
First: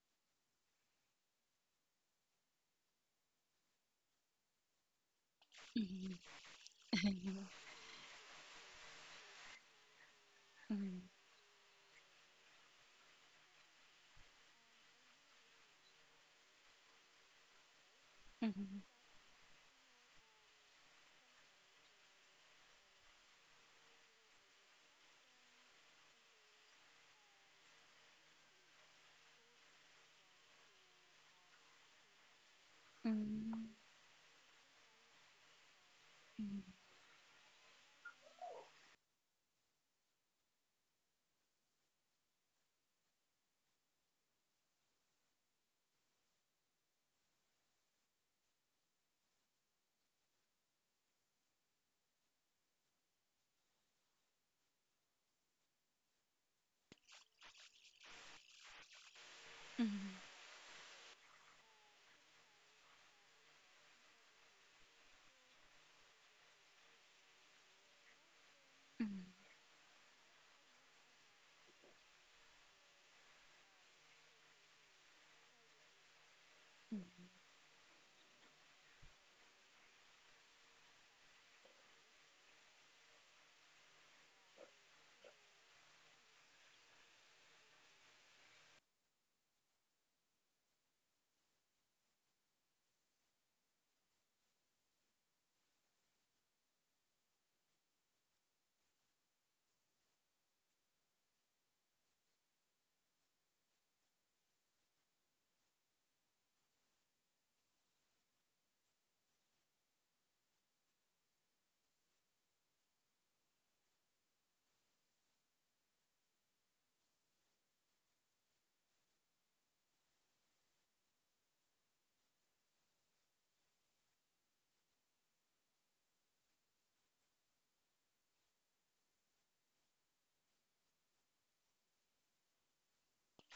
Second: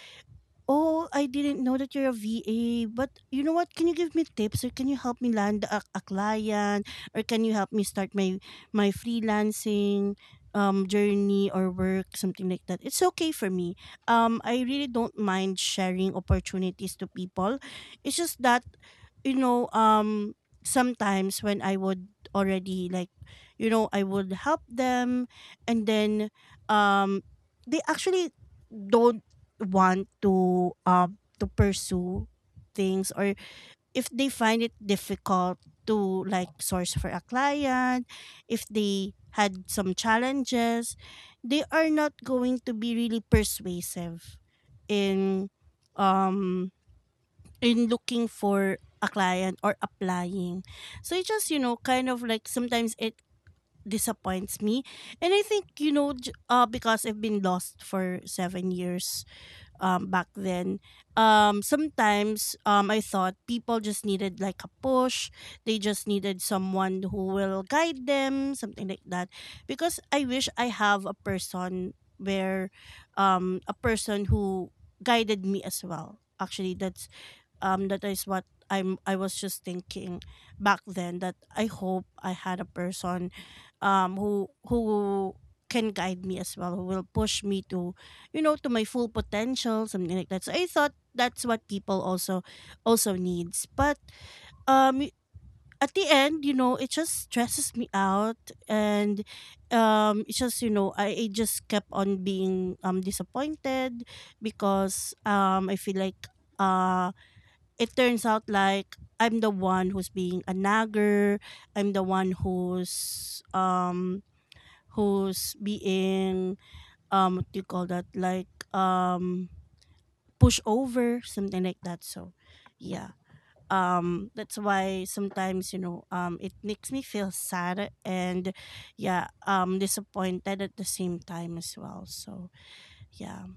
oh, I didn't know that you're a VA. But you know what? Can you give me tips, or can you help me land a client, mhm, or can mhm. you (laughs) help me start my freelancing journey or work, something like that? It's okay for me. I really don't mind sharing opportunities to people. It's just Mhm, that, mhm, you know, sometimes when I would already, like, you know, I would help them, and then um they actually don't want to pursue things, or mhm, if they find it difficult to, like, source for a client, if they had some challenges, they are not going to be really persuasive in um in looking for a client or applying. So it just, you know, kind of like sometimes it disappoints me. And I think, you know, because I've been lost for 7 years mhm, back then. Sometimes I thought people just needed like a push. They just needed someone who will guide them, something like mhm, that. Because I wish I have a person where, a person who guided me as well. Actually, that's that is what I was just thinking back then, that I hope I had a person who can guide me as well, who will push me to, you know, to my full potential, something like that. So I thought that's what people also also needs. But um at the end, you know, it just stresses me out. And it's just, you know, I just kept on being disappointed, because I feel like uh it turns out like I'm the one who's being a nagger. I'm the one who's who's being what do you call that, like, push over, something like that. So yeah. That's why sometimes, you know, it makes me feel sad and, yeah, disappointed at the same time as well. So yeah.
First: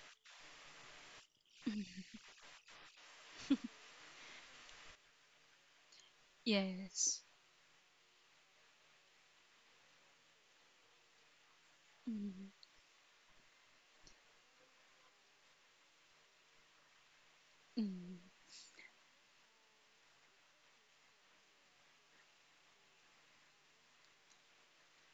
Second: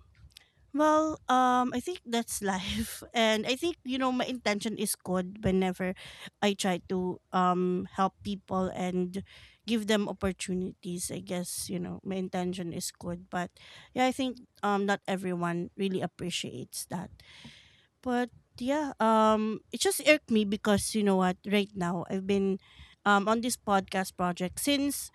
Well, I mhm. think that's life, (laughs) and I think, you know, my intention is good. Whenever I try to Yes. Help people and give them opportunities, I guess, you know, my Mhm, intention is good. But yeah, I think not everyone really appreciates that. mhm, But yeah, it just irked me, because you know what? Right now, I've been on this podcast project, since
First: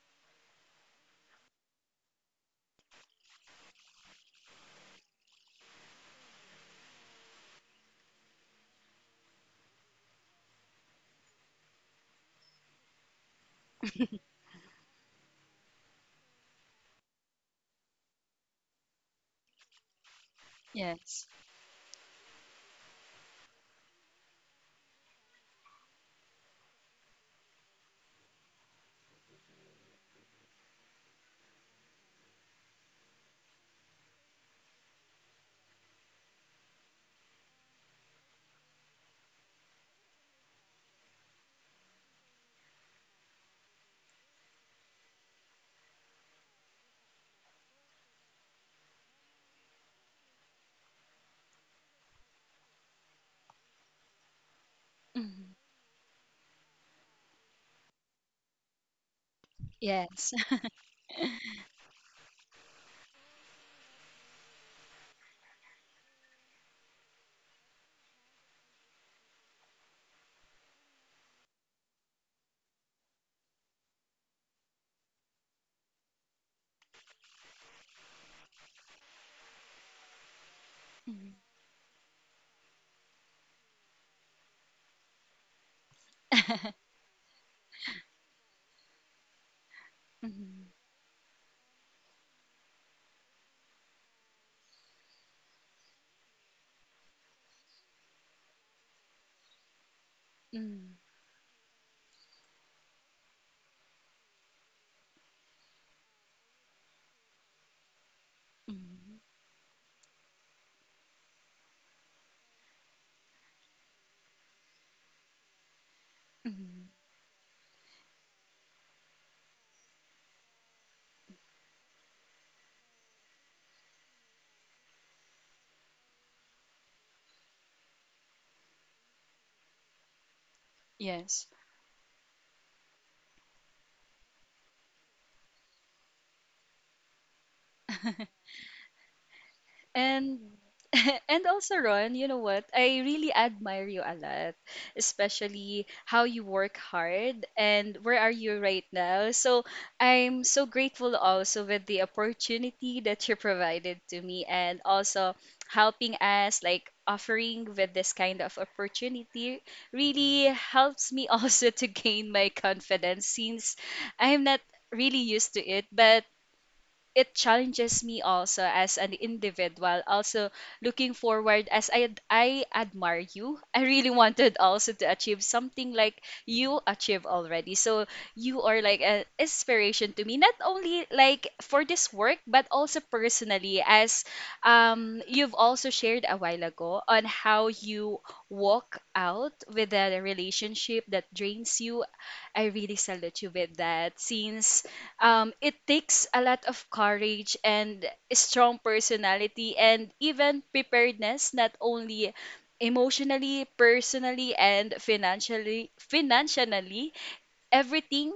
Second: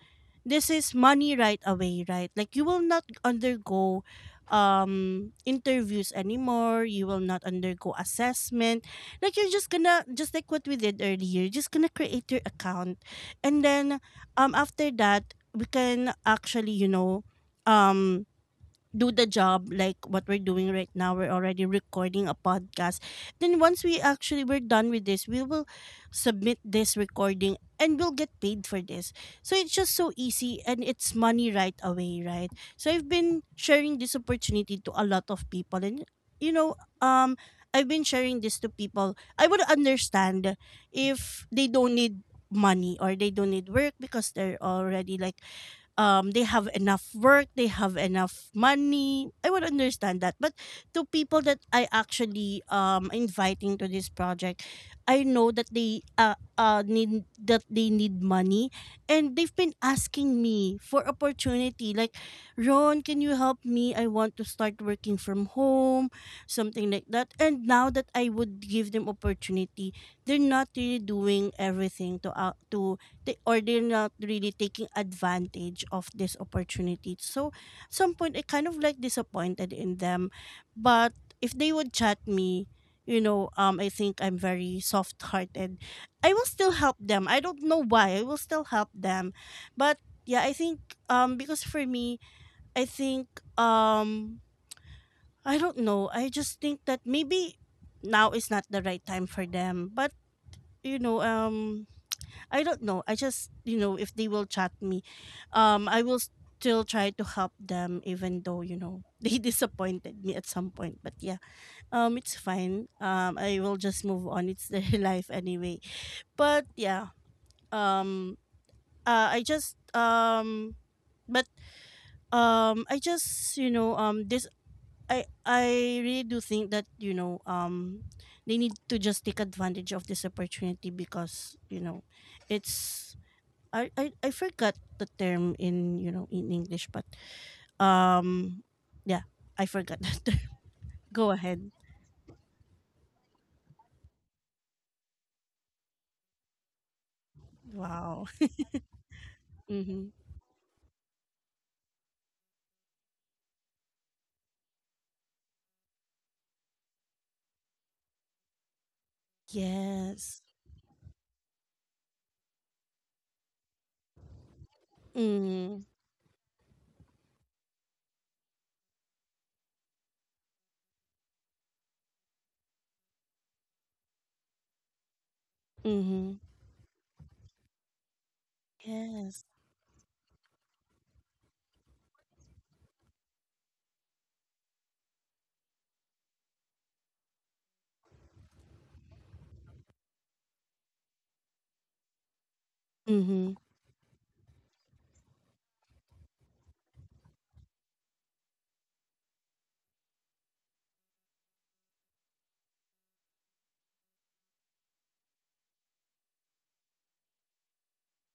this is money right away, right? Like, you will not undergo interviews anymore. You will not undergo assessment. Like, you're just gonna just like what we did earlier. You're just gonna create your account, and then after that, we can actually, you know, um do the job, like what we're doing right now. yes. We're already recording a podcast. Then once we actually we're done with this, we will submit this recording and we'll get paid for this. So it's just so easy, and it's money right away, right? So I've been sharing this opportunity to a lot of people, and you know, I've been sharing this to people. I would understand if they don't need money or they don't need work, because they're already like, they have enough work, they have enough money. I would understand that. But to people that I actually inviting to this project, I know Mhm, that they need, that they need money, and they've been yes. asking (laughs) me for opportunity, like, Ron, can you help me? I want to start working from home, something like that. And now that I would give them opportunity, they're not really doing everything to out to they, or they're not really taking advantage of this opportunity. So at some point, I kind of like disappointed in them. But Mhm, if they would chat me, you know, I think I'm very soft hearted. I will still (laughs) help them. I don't know why. I will still help them. But yeah, I mhm, think because for me, I think um I don't know. I just think that maybe now is not the right time for them. But, mm, you know, I don't know. I just, you know, if they will chat me, I will still try to help them, even though, you know, mm, (laughs) they disappointed me at some point. But yeah, it's fine. I will just move on. It's their (laughs) life anyway. But mm, yeah, um, I just, but I just, you know, this, I really do think that, you know, they need to just take advantage of this opportunity, yes. because, you know, it's, I forgot the term in, you know, in English, but (laughs) um, yeah, I forgot that And term. (laughs) (laughs) Go and ahead. also Ron, you know what? I really admire you a lot, especially how you work hard and where Wow. are you right now. So Mm-hmm. I'm so grateful also with the opportunity that you provided to me and also helping us like offering with this kind of opportunity Yes. really helps me also (laughs) to gain my confidence since I'm not really used to Mm. it, but it challenges me also as an individual also looking forward. As I admire you, I really wanted also to achieve something like Mm-hmm. you achieve already, so you are like an Yes. inspiration to me not only like for this work but also personally as you've also shared a while ago on how you walk out with a relationship that drains you. I really salute you Mm-hmm. with that since it takes a lot of courage and a strong personality and even preparedness, not only emotionally, personally and financially everything.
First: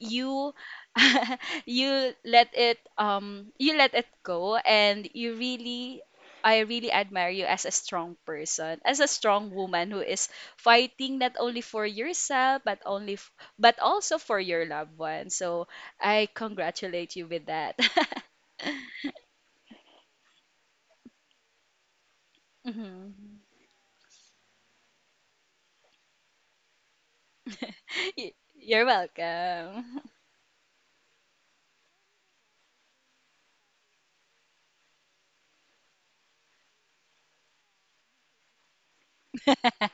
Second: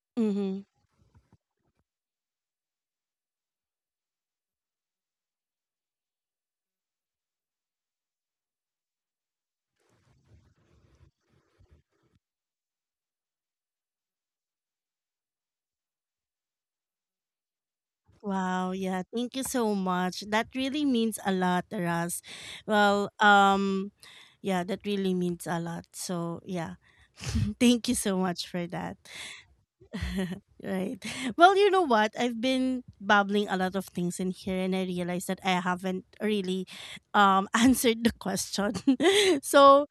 You Mm-hmm. (laughs) You let it go and you really, I really admire you as a strong person, as a strong woman who is fighting not only for yourself but only but also for your loved one. So I congratulate you with that. (laughs) Wow. Yeah. Thank you so much. That really means a lot, Ras. Well, Mhm. Yeah, that really means a lot. So yeah, (laughs) thank you so Y- much for You're that. welcome. (laughs) Right. Well, you know what? I've been babbling a lot of things in here, and I realized that I haven't really (laughs) answered the question. (laughs) So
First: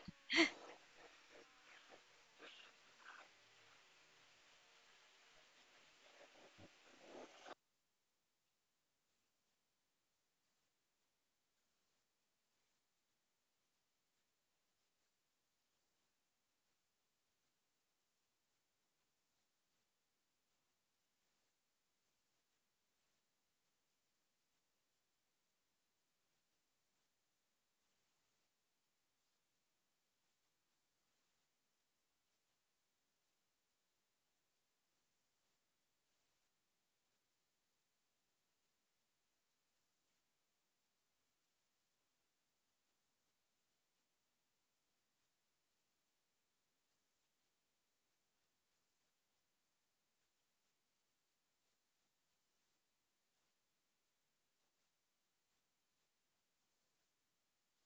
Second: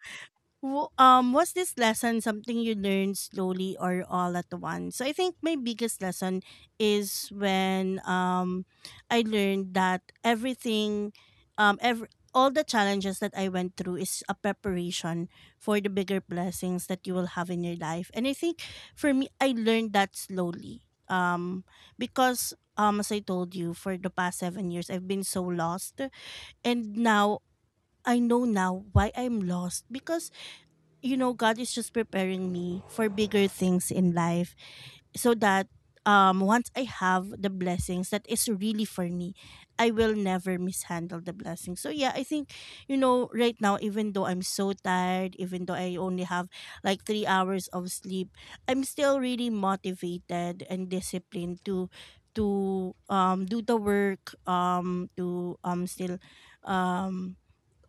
Was this lesson something you learned slowly or all at once? So I think my biggest lesson is when I learned that everything every all the challenges that I went through is a preparation for the bigger blessings that you will have in your life. And I think for me, I learned that slowly. Because as I told you, for the past 7 years, I've been so lost, and now I know now why I'm lost, because, you know, God is just preparing me for bigger things in life, so that once I have the blessings that is really for me, I will never mishandle the blessings. So yeah, I think, you know, right now, even though I'm so tired, even though I only have like 3 hours of sleep, I'm still really motivated and disciplined to do the work, to still um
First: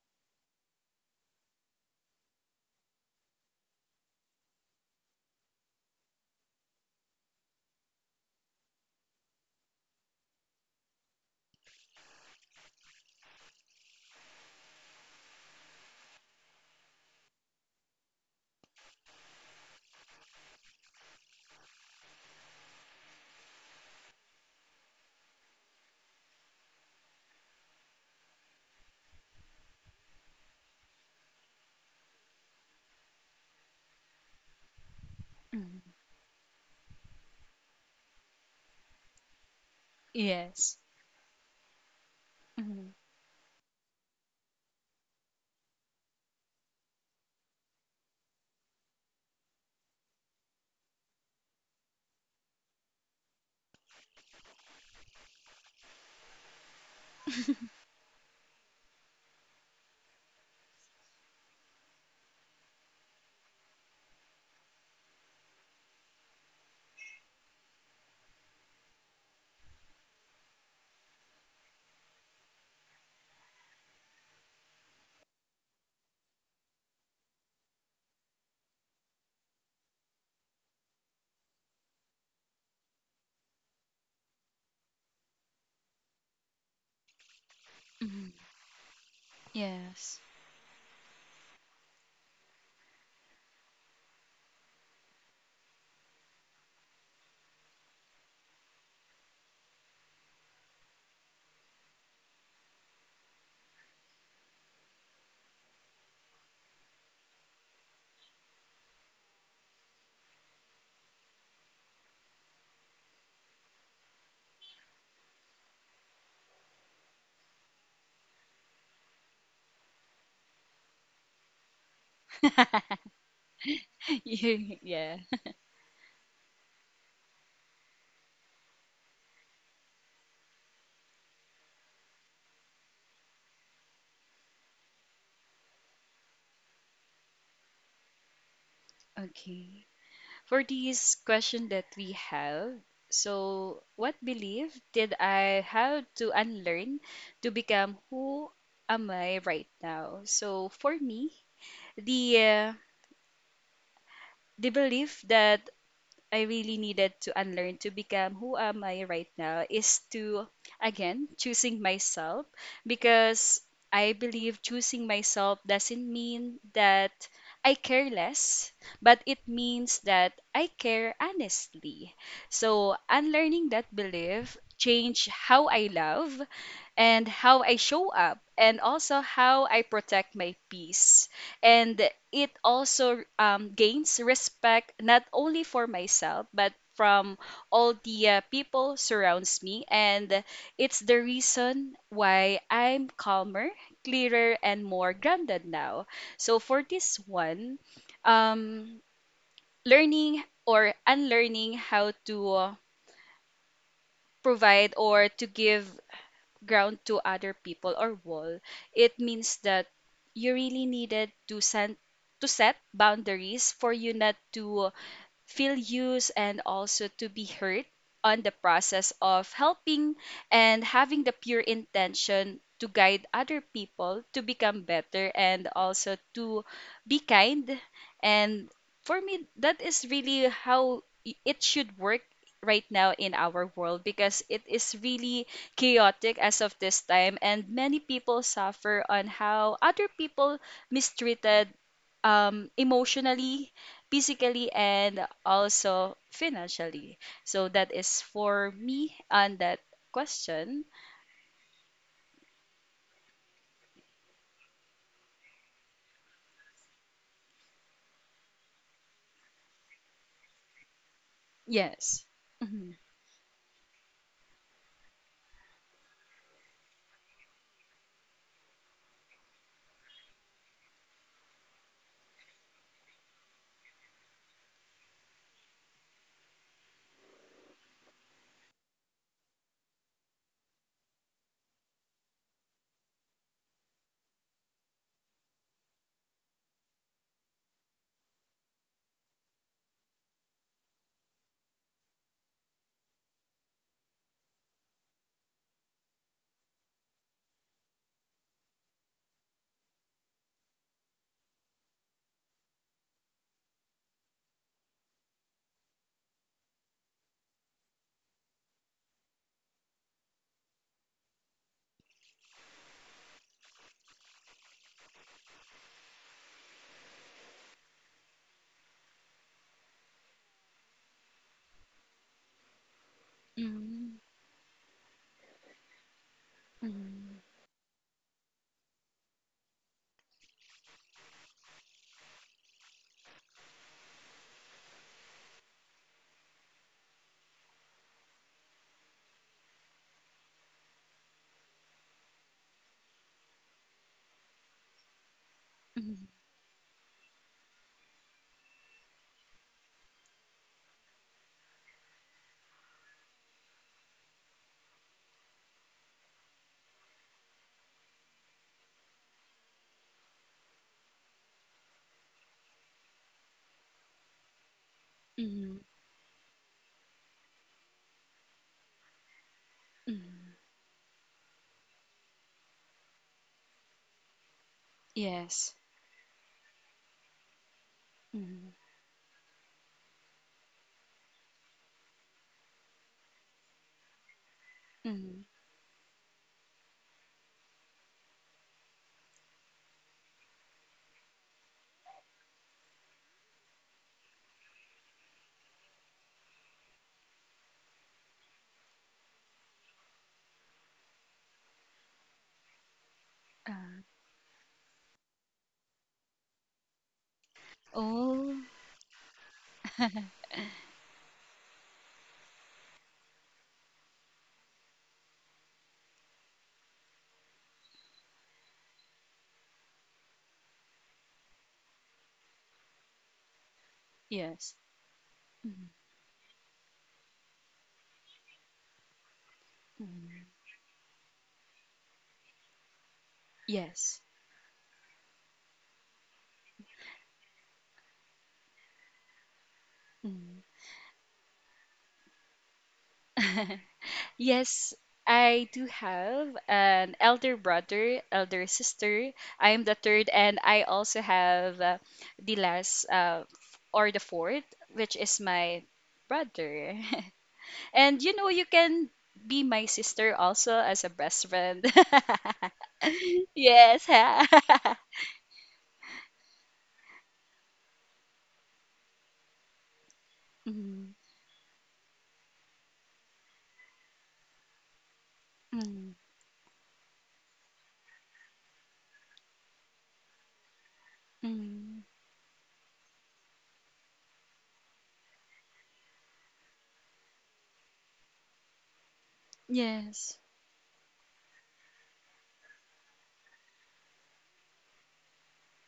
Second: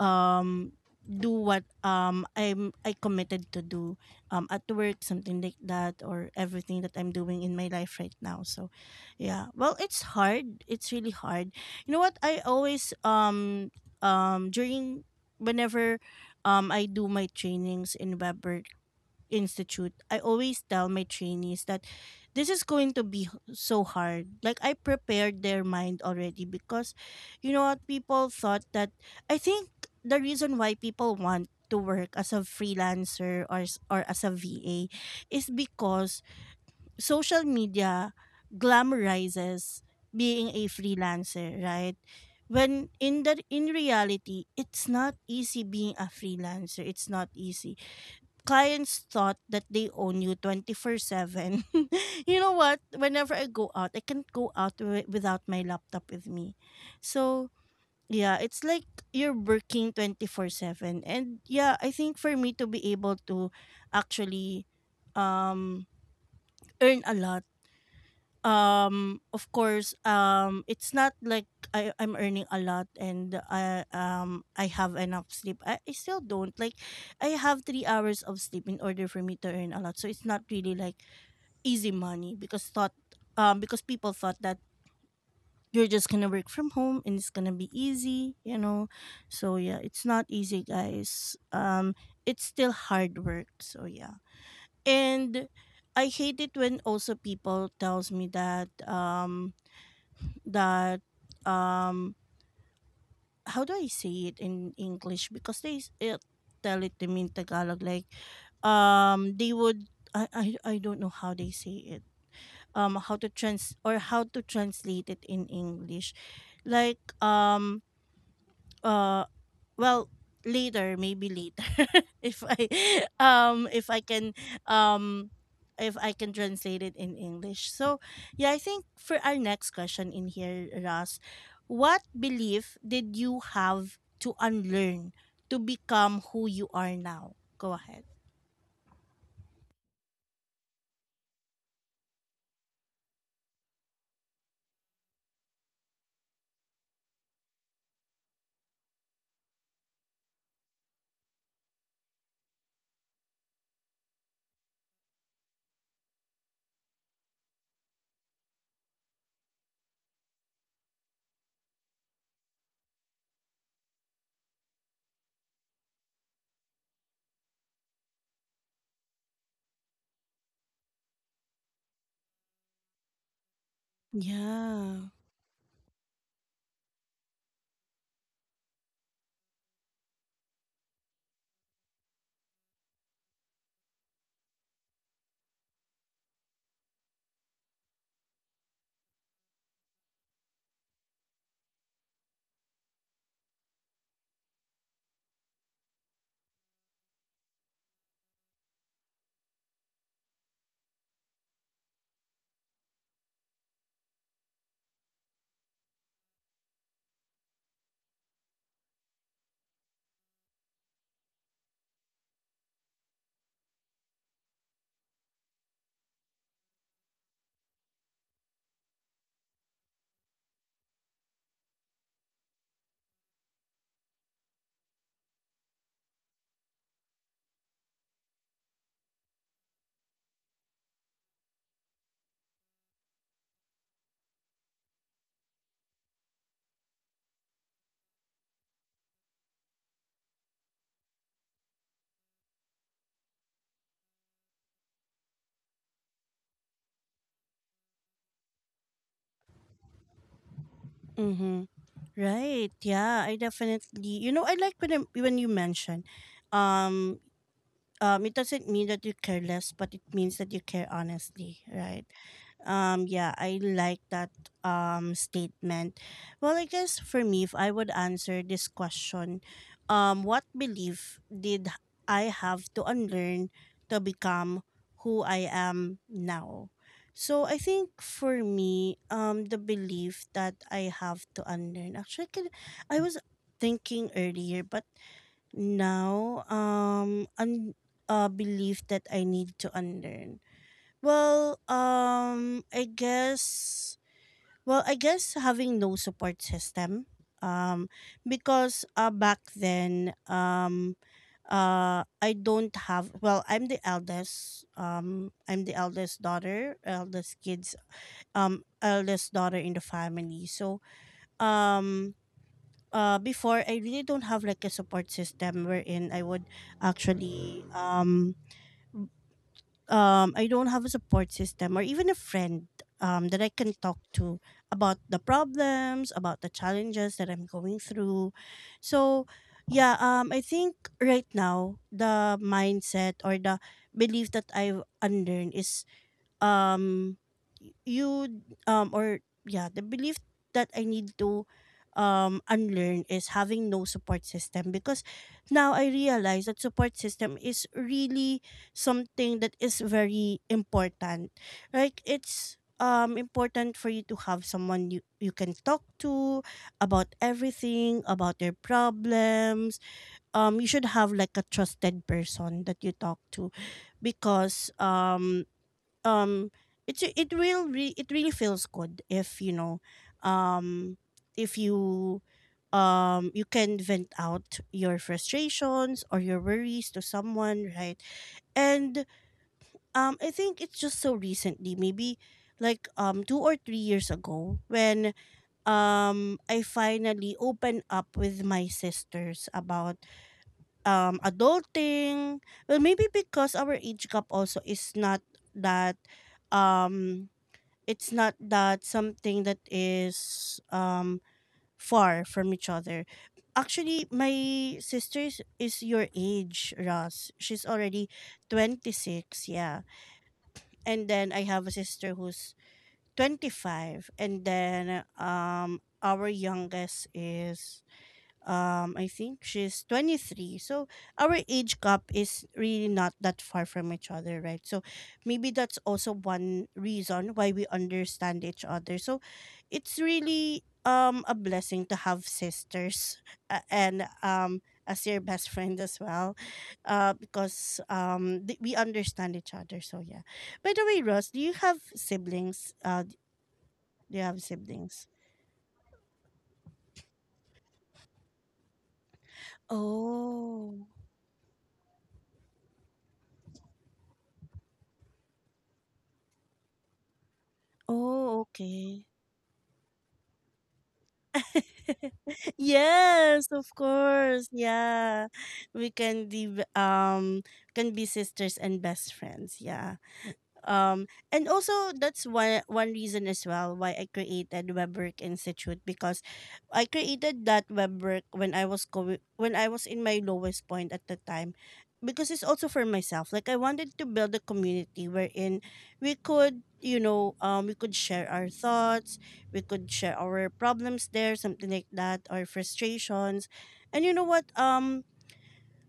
um do what I committed to do at work, something like that, or everything that I'm doing in my life right now. So yeah, well, it's hard, it's really hard. You know what, I always during whenever I do my trainings in web institute, I always tell my trainees that this is going to be so hard. Like, I prepared their mind already, because you know what, people thought that, I think the reason why people want to work as a freelancer or or as a VA is Mhm. because social media glamorizes being a Yes. freelancer, right? Mhm. When in the in reality, it's not easy being a freelancer. It's not easy, clients thought that they own you 24/7. (laughs) You know what? Whenever I go out, I can't go out without my laptop with me. So yeah, it's like you're working 24/7. And yeah, I think for me to be able to actually um earn a lot, of course, it's not like I'm earning a lot and I have enough sleep. I still don't like I have 3 hours of sleep in order for me to earn a lot, so it's not really like easy money because thought because people thought that you're just gonna work from home and it's gonna be Mhm. easy. So yeah, it's Yes. not easy, guys. It's still hard work, so yeah. And I hate it when also people tells me that, that um how do I say it in English? Because tell it to me in Tagalog. Like, they would, I, I I don't know how they say it, how to trans or how to translate it in English. Like, uh well, later, maybe later, (laughs) if I (laughs) (laughs) if I can, You- yeah. um if I can translate it in English. So yeah, I think for our next question in here, Ras, what belief did you have to unlearn to become who you are now? Go ahead. Okay. For this question that we have, so what belief did I have to unlearn to become who am I right now? So for me, the uh, the belief that I really needed to unlearn to become who am I right now is to, again, choosing myself, because I believe choosing myself doesn't mean that I care less, but it means that I care honestly. So unlearning that belief Yeah. change how I love and how I show up and also how I protect my peace. And it also gains respect not only for myself but from all the people surrounds me, and it's the reason why I'm calmer, clearer and more grounded now. So for this one, um learning or unlearning how to provide or to give ground to other people or wall, it means that you really needed to send, to set boundaries for you not to feel used and also to be hurt on the process of helping and having the pure intention to guide other people to become better and also to be kind. And for me, that is really how it should work right now in our world, because it is really chaotic as of this time and many people suffer on how other people mistreated, emotionally, physically, and also financially. So that is for me on that question. Mm-hmm. Right. Yeah, I definitely. You know, I like when you mention, um it doesn't mean that you care less, but it means that you care honestly, right? Yes. Mhm. Yeah, I like that statement. Well, I guess for me, if I would answer this question, what belief did I have to unlearn to become who I am now? So I think for me, the belief that I have to unlearn, actually, I was thinking earlier, but now a belief that I need to unlearn. Well, well, I guess having no support system, um because back then, I don't have, well, I'm the eldest. I'm the eldest daughter, eldest kids, eldest daughter in the family. So, um before I really don't have like a support system wherein I would actually I don't have a support system or even a friend that I can talk Mhm. to about the problems, about the challenges that Mhm. I'm going through. So yeah, I think right now the mindset or the belief that I've unlearned is, um you or yeah the belief that I need to unlearn is having no support system, because now I Mhm. realize that support system is really something that is very important. Like, it's important for you to have someone you can talk to about everything, about their problems. You should have like a trusted person that you talk to, because Mhm. um it it really feels good if you know, Mhm. um if you, you can vent out your Yes. frustrations or your worries to someone, right? Mhm. And I think it's just so recently, maybe like 2 or 3 years ago when Mhm. I finally opened up with my sisters about adulting. Well, maybe because our age gap also is not that, um it's not that something that is far from each other. Uh, Actually, my sister is your age, Ross. She's already Oh. 26, yeah. (laughs) And then I have a sister who's 25, and then our youngest is, I think she's 23. So our age gap is really not that far from each other, right? Yes. So maybe that's Mhm. also one reason why we understand each other. So it's Mhm. really a blessing to have sisters, uh, and Yes. um as your best (laughs) friend as well, because we understand each other, so yeah. Mhm. By the way, Ross, do (laughs) you have Yes, siblings? I do have an elder brother, elder sister. I am the third, and I Oh. also have the last f- or the fourth, which is my brother. (laughs) And you Oh, know, you okay. can be my sister also as a best friend. (laughs) (laughs) Yes, of Yes. course. (laughs) Yeah. We can be, um can be sisters and best friends. Yeah. um Mm, and also, that's one reason as well why I created WebWork Institute, mm, because I created that WebWork when I was going when I was in my lowest point at the time, mm. because it's also for myself. Like, I wanted to build a community wherein we could, you know, we could share our thoughts, we could share Yes. our problems there, something like that, our frustrations. And you know what?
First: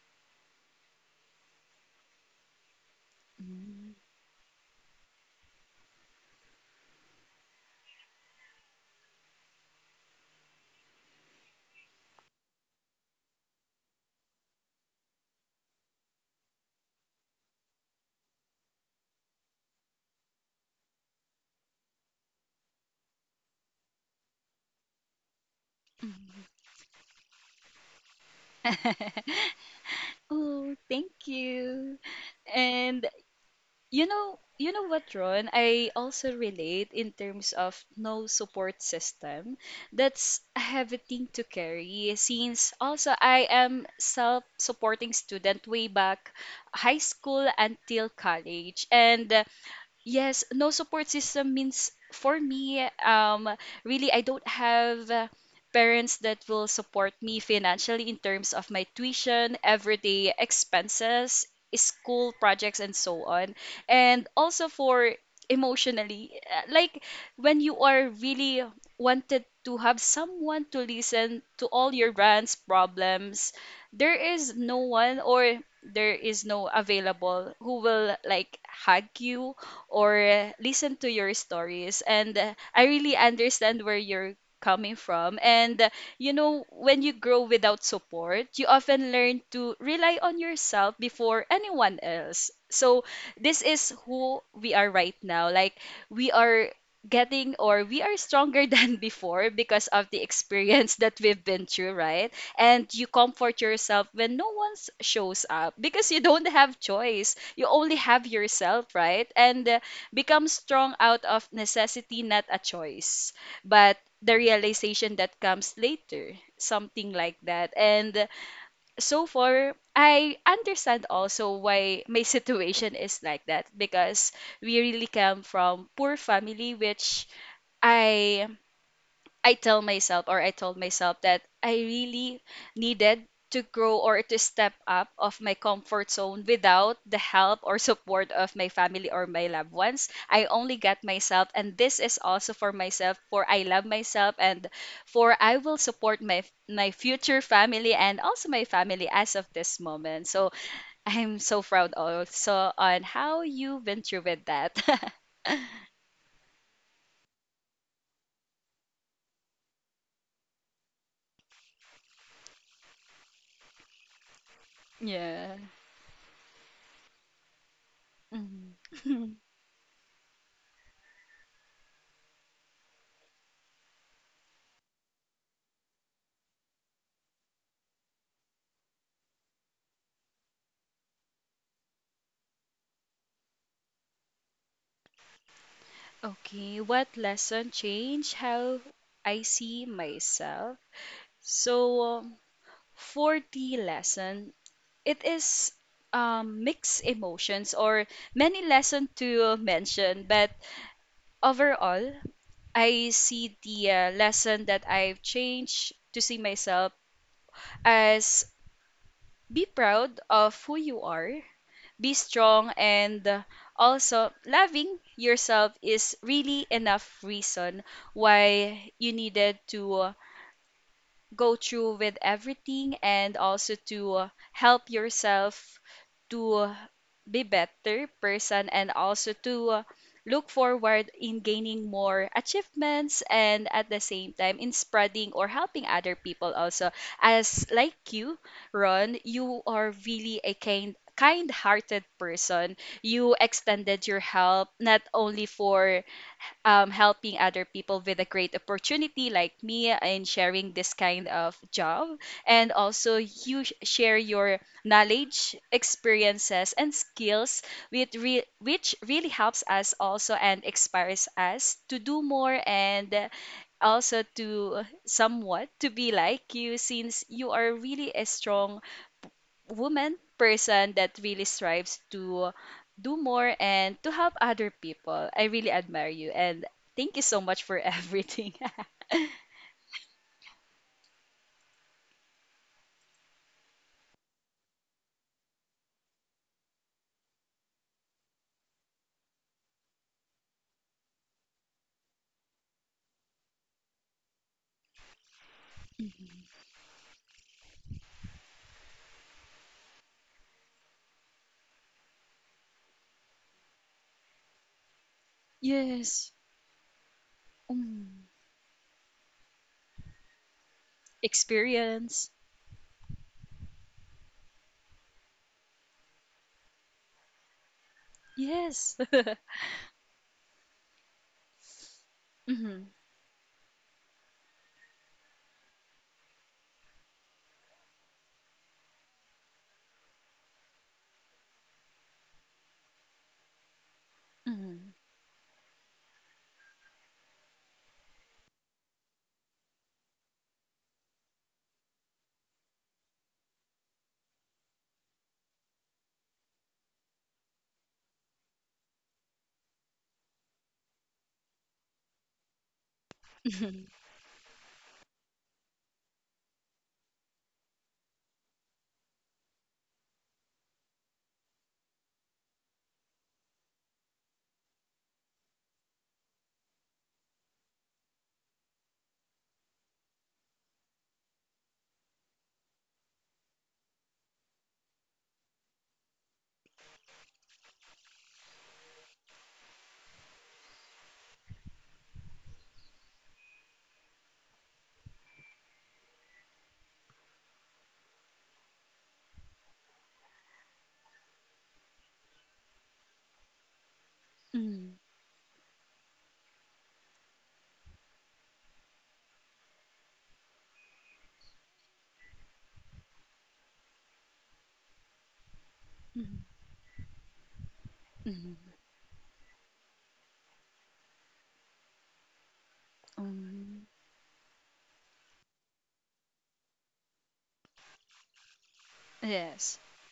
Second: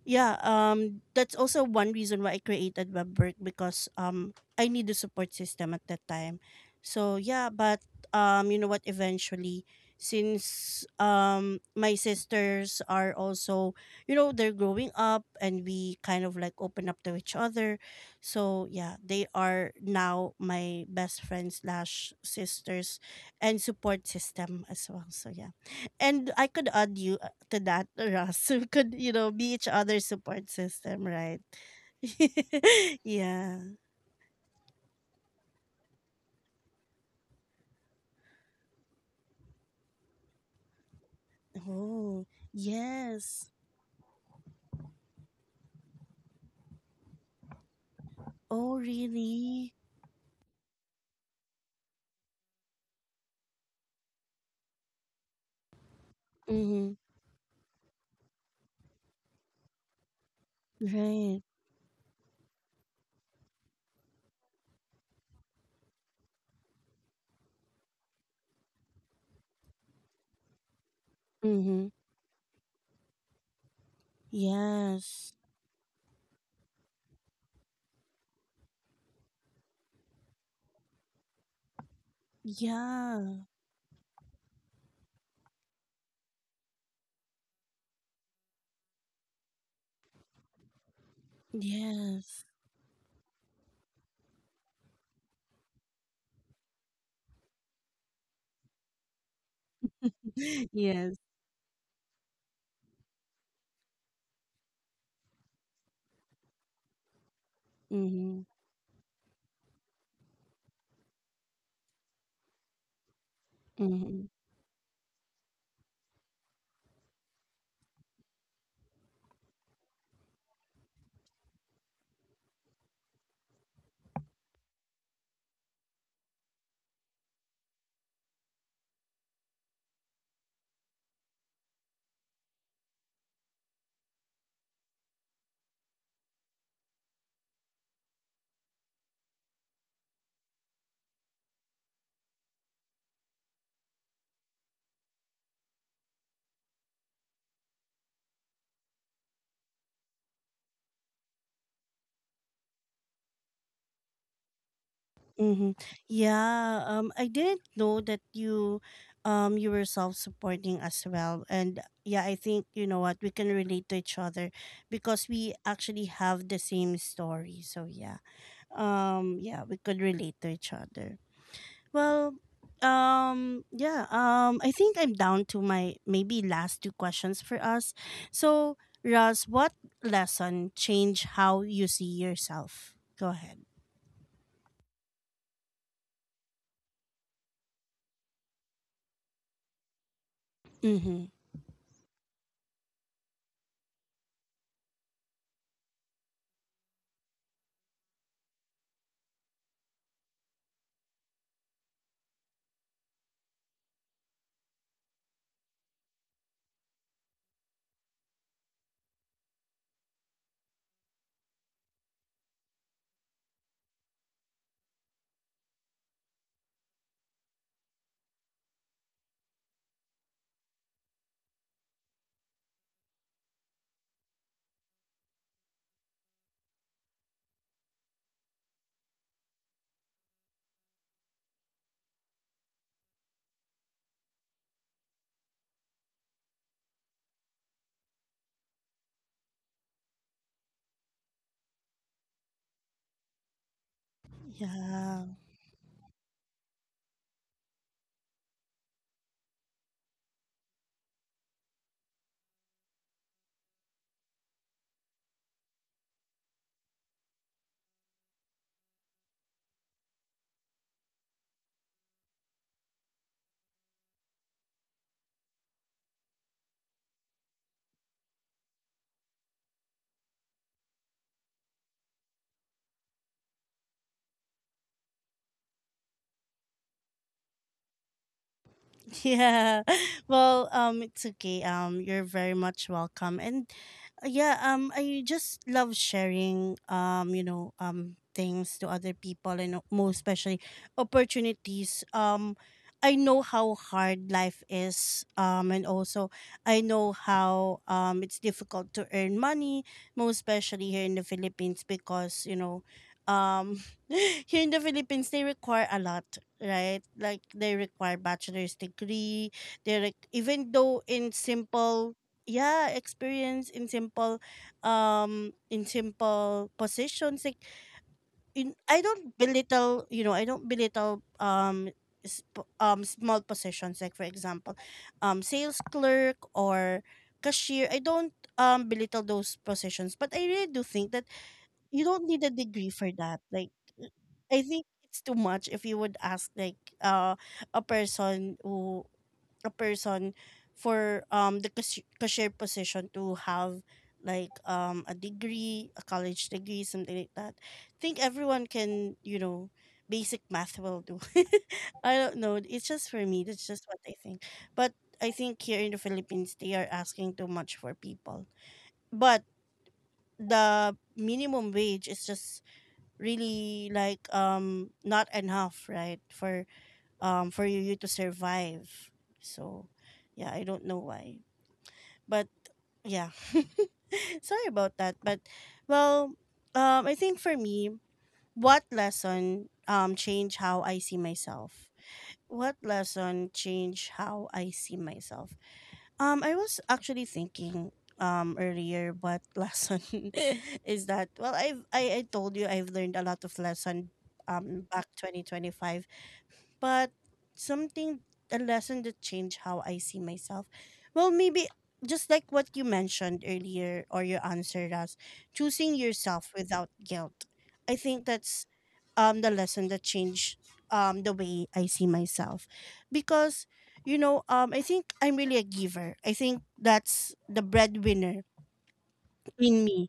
Yeah, that's also one reason why I created WebWork, because Mm, I need a support system at that time. So yeah, but you know what, eventually, since my sisters are also, you know, they're growing up, and we kind of like open up to each other. So yeah, they are now my best friends/sisters and support system as well. So yeah. And mm. I could add you, to that, Russ. (laughs) We could, you (laughs) know, be each other's support Oh, system, thank right? you. (laughs) And Yeah. you know, you know what, Ron? I also relate in terms of no support system. That's a heavy thing to carry, Oh, since also I yes. am self-supporting student way back high school until Oh, college. And really? yes, no support system means for me, really, I don't have parents that will Mm-hmm. support me financially in terms of my tuition, everyday Right. expenses, school projects, and so on. And also for emotionally, like when you are really wanted to have someone to listen to Mm-hmm. all your rants, problems, there is no one, Yes. or there is no available who will like hug you or listen to your stories. And I really Yeah. understand where you're coming from. And you know, when you grow without support, you often learn to rely on yourself before anyone Yes. else. So this is who we are right now. Like we are getting, or we are stronger (laughs) than before because of the (laughs) experience Yes. that we've been through, right? And you comfort yourself when no one shows up because you don't have choice. You only have Mm-hmm. yourself, right? And become strong out of necessity, not a choice, but Mm-hmm. the realization that comes later, something like that. And so far, I understand also why my (laughs) situation is like that, because we really come from poor family, which I I tell myself, or I told myself, that I really needed to grow or to step up of my comfort zone without the help or support of my family or my loved ones. I only got myself, and this is also for myself, for I love myself, and for I will support my future family and also my family as of this moment. So (laughs) I'm so proud also on how you've been through with that. Mm-hmm. Yeah, I didn't know that you were self-supporting as well, and yeah, I think, you know what, we can relate to each other (laughs) because we yeah. actually have the same story. So yeah, Mhm. (laughs) Yeah, we could relate to each other. Well, yeah, I think I'm down to my maybe last two questions for us. So, Russ, what lesson changed how you see yourself? Go ahead. Okay, what lesson changed how I see myself? Mm-hmm. So, for the lesson, it is mixed emotions or many lesson to mention, but overall, I see the lesson that I've changed to see myself as, be proud of who you are, be strong, and also loving yourself is really enough reason why you needed to go through with everything, and also to help yourself to be better person, and also to look forward in gaining more achievements and at the same time in spreading or helping other people also. As like you, Ron, you are really a kind, kind-hearted person. You extended your help not Yeah. only for helping other people with a great opportunity like me in sharing this kind of job. And also, you share your knowledge, experiences, and skills, with which really helps us also and inspires us to do more, and also to somewhat to be like you, since you are really a strong woman person that really strives to do more and to help other people. I really admire you and thank you so much for (laughs) everything. Yeah. (laughs) Well, it's okay. You're very much welcome. And yeah, I just love sharing, things to other people, and most especially opportunities. I know how hard life is. And also, Mhm. I know how it's difficult to earn money, most especially here in the Philippines because, you know, um, (laughs) here in the Philippines they require a lot, Yes. right? Like, they require Mm. bachelor's degree. Even though in simple, Experience. yeah, experience in simple positions. Like, Yes. I (laughs) don't belittle, you know, I don't belittle, Hmm. Small positions. Like, for example, sales clerk or cashier. I don't belittle those positions, but I really do think that you don't need a degree for that. Like, uh, I think Hmm. it's too much if you would ask like a person a person for the cashier position to have like a degree, a college degree, something like that. I think everyone can, you know, basic math will do. (laughs) I don't know. It's just for me. That's Mhm. just what I think. But I think here in the Philippines they are asking too much for people. But the minimum wage is just really like not enough, right, for you to survive, so yeah, I don't know why, but yeah. (laughs) Sorry about that, but well, I think for me, what lesson changed how I see myself, what lesson changed how I see myself? I was actually thinking earlier what (laughs) lesson is that? Well, I told you I've learned a lot of lesson Mm, back 2025, but something, a lesson that changed how I see myself. Well, maybe, just like what you mentioned earlier or you answered us, choosing mm, yourself without guilt. I think that's mm, the lesson that changed the way I see myself. Because, mm. you know, I think I'm really a giver. I think that's the breadwinner Yes. in me.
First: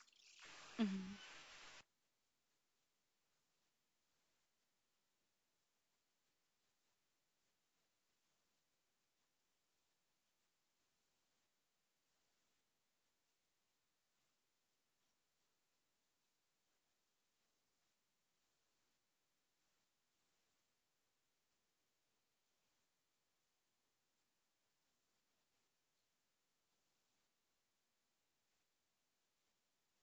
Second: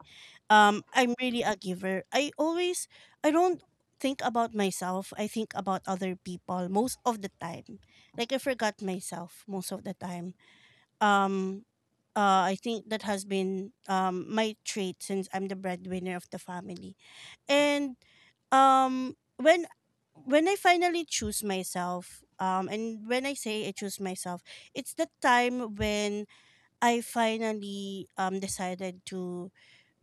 I'm Mm, really a giver. I don't think about myself. I think about other people most of the time. Like, I forgot myself most of the time. Um, I think that has been my trait since I'm the breadwinner of the family. And um when when I finally choose myself, and when I say I choose myself, it's the time when I finally decided to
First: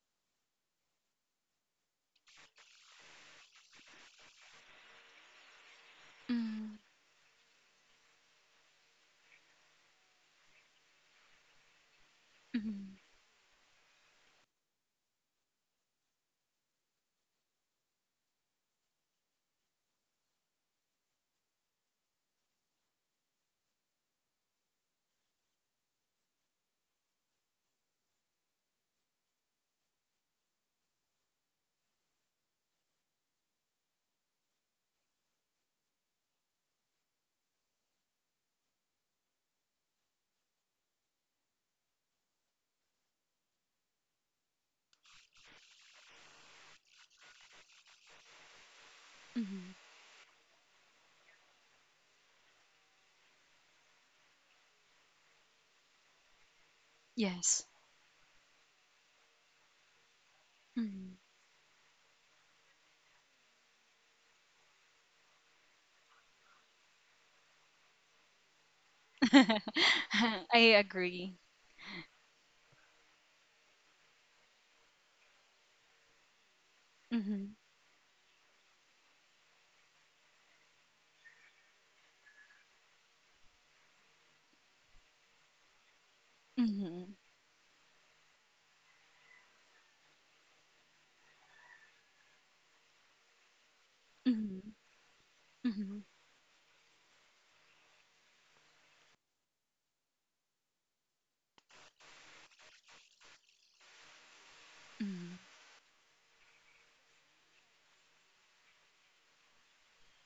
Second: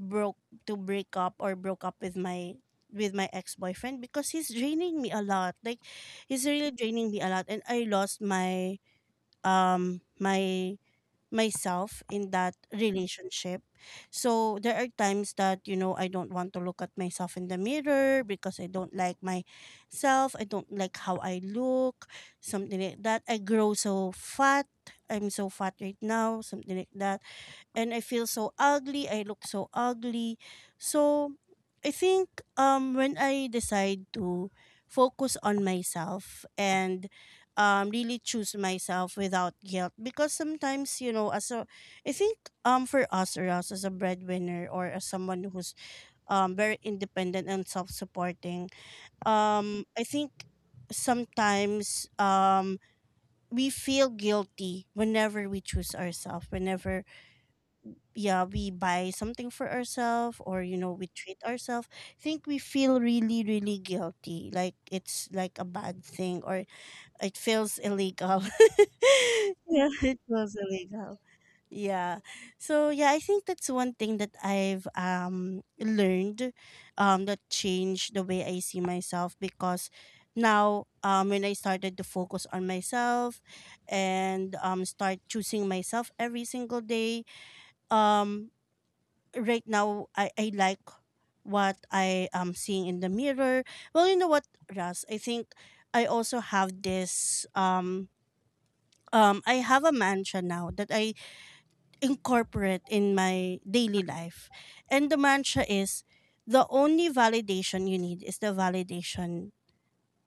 broke to break up or broke up with my ex-boyfriend because he's draining me a lot, like he's really mm, draining me a lot, and I lost my my myself in that mm, relationship. So there are times that, you know, I don't want to look at myself in the mirror because I don't like myself, I don't like how I look, something like that. I grow so fat, I'm so fat right now, something like that. And I feel so ugly, I look so ugly. So I think when I decide to focus on myself and really choose myself without guilt, because sometimes, you know, as a I think for us as a breadwinner or as someone who's very independent and self-supporting, mm. I think sometimes we feel guilty whenever we choose ourselves, whenever, Yes. yeah, we buy something for ourselves, or you know, we Mm. treat ourselves. I think we feel really, really guilty, like it's like a bad thing or it feels illegal. (laughs) (laughs) Yeah, it feels I illegal. agree. Yeah, so yeah, I think that's one thing that I've learned, that Mm-hmm. changed the way I see myself. Because now when I started to focus on myself and start choosing myself every single Mm-hmm. day, um right now I like what I am seeing in the mirror. Well, you know what, Mm-hmm. Ras, I think Mm-hmm. I also have this, I have a mantra now that I incorporate in my daily life. And the mantra is, the only validation you need is the validation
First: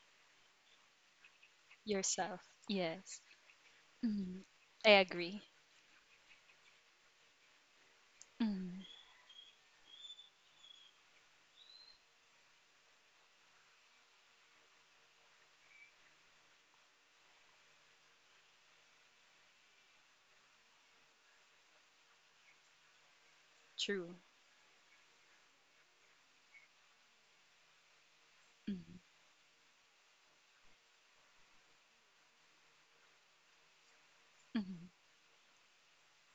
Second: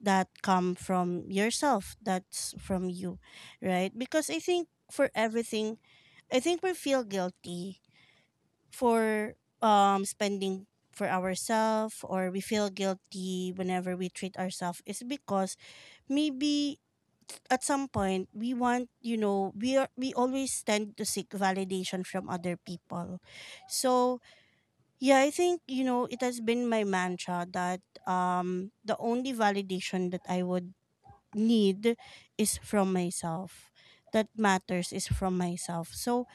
that come from yourself, Yourself. that's from you, Yes. right? Because I Mhm. think I for agree. everything, I think we feel guilty Mhm. for spending for ourselves or we feel guilty whenever we treat ourselves, is because maybe at some point we want, you know, we always tend to seek validation from other people. True. So yeah, I think, you know, it has been my mantra that the Mhm. only validation that I would need is from myself, that Mhm. matters, is from myself. So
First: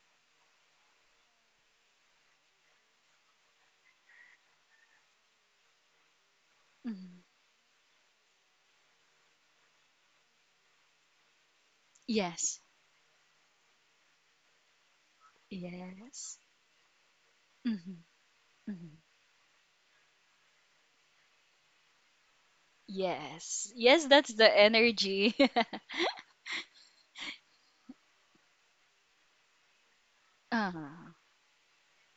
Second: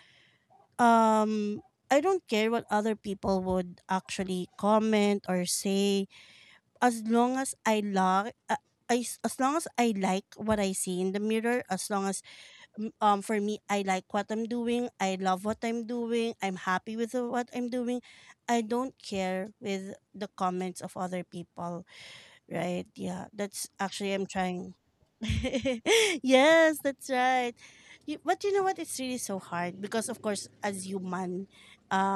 um I don't care what other people would actually comment or say, as Mhm. long as I like, as long as I like what I see in the mirror, as long as, Yes. For me, I like what I'm doing, I love what I'm doing, Yes. I'm happy with what I'm doing, Mhm. I don't Mhm. care with the comments of other people. Right. Yeah. That's Yes. Yes, actually I'm that's the trying. energy. (laughs) (laughs) Yes, that's right. But you know what? It's really so hard because, of course, as Ah. human,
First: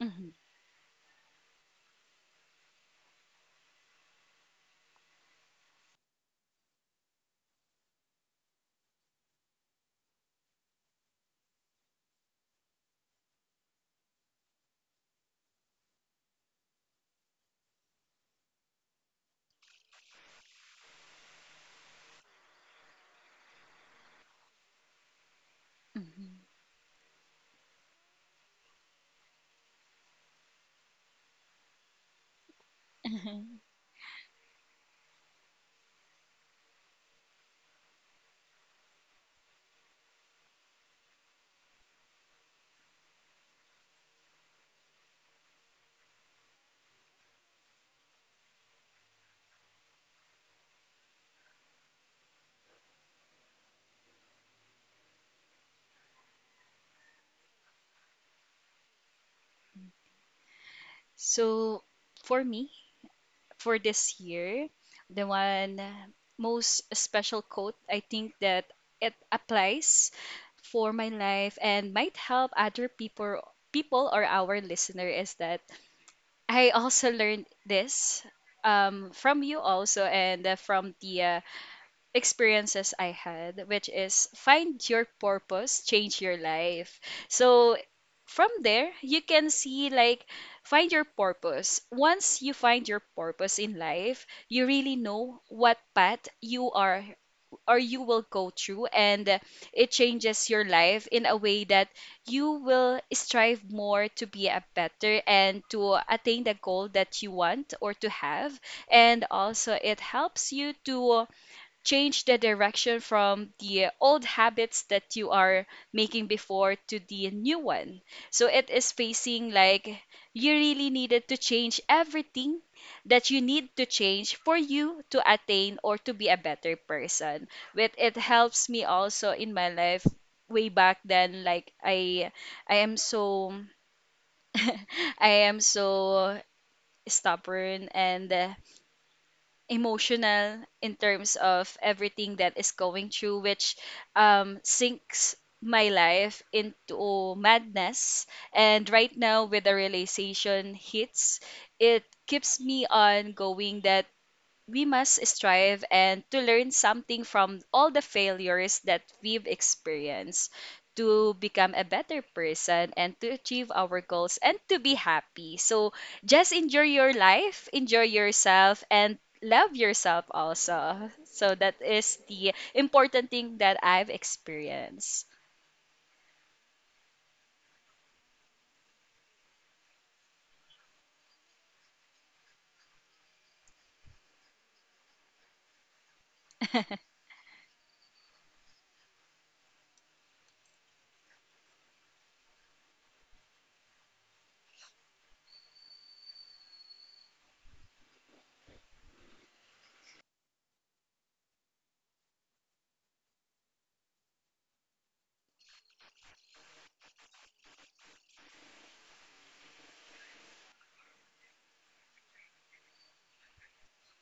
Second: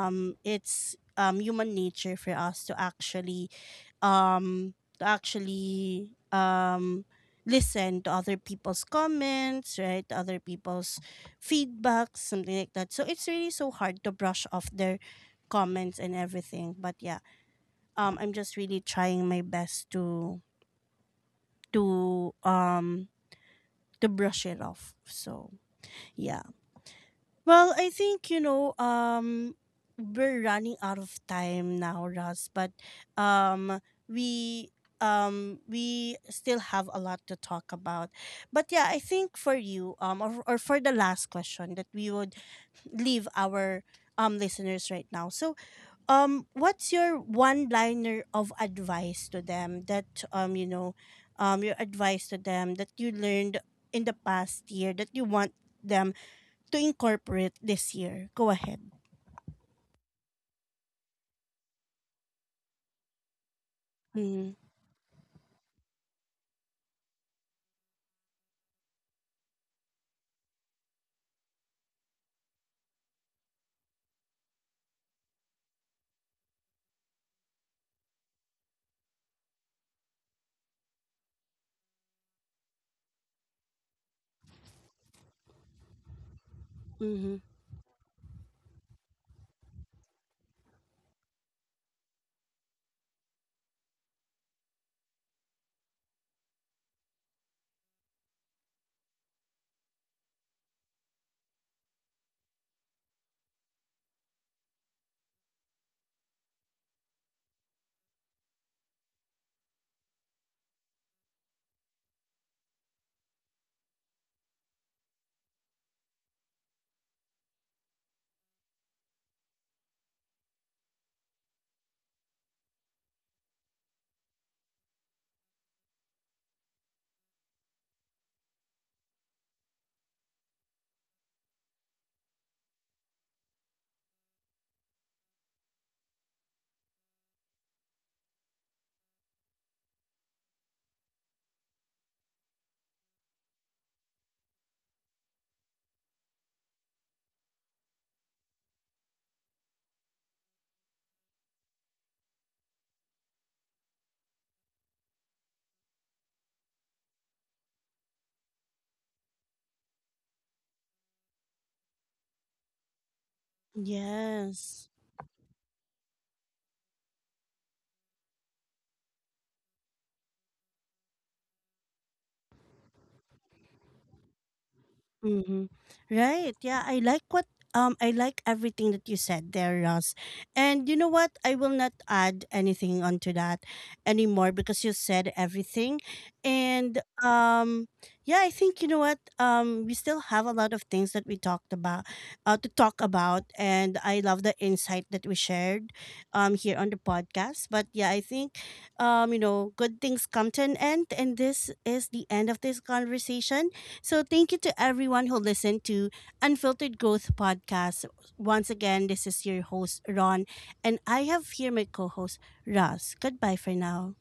Mhm. it's human nature for us to actually um to actually um listen to other people's comments, right? To other people's feedbacks, something like that. So it's really so hard to brush off their comments and everything. But yeah, I'm just really trying my best to um to brush it off, so Mhm. yeah. Well, I think, you know, we're running out of time now, Ross, but Mhm. (laughs) um we we still have a lot to talk about. But yeah, I think for you, or for the last question that we would leave our listeners right now. So, what's your one liner of advice to them that, you know, your advice to them that you learned in the past year that you want them to incorporate this year. Go ahead. So, for me, for this year, the one most special quote I think that it applies for my life and might help other people, people or our listener, is that I also learned this from you also and from the experiences I had, which is, find your purpose, change your life. Mm-hmm. So from there, you can see like, find your purpose. Once you find your purpose in life, you really know what path you are or you will go through, and it changes your life in a way that you will strive more to be a better and to attain the goal that you want or to have. And also it helps you to change the direction from the old habits that you are making before to the new one. So it is facing like you really needed to change everything that you need to change for you to attain or to be a better person. With it helps me also in my life way back then, like I am so (laughs) I am so stubborn and emotional in terms of everything that is going through, which sinks my life into madness. And right now, with the realization hits, it keeps me on going that we must strive and to learn something from all the failures that we've experienced to become a better person and to achieve our goals and to Yes. be happy. So just enjoy your life, enjoy yourself, and love yourself also. So that is the important thing that I've experienced. Mm-hmm. Right. Yeah, I like everything that you said there, Ross. And you know what? I will not add anything onto that anymore because you said everything. And yeah, I think, you know what, we still have a lot of things that we talked about to talk about, and I love the insight that we shared here on the podcast. But yeah, I think, you know, good things come to an end, and this is the end of this conversation. So thank you to everyone who listened to Unfiltered Growth Podcast. Once again, this is your host, Ron, and I have here my co host, Ross. Goodbye for now.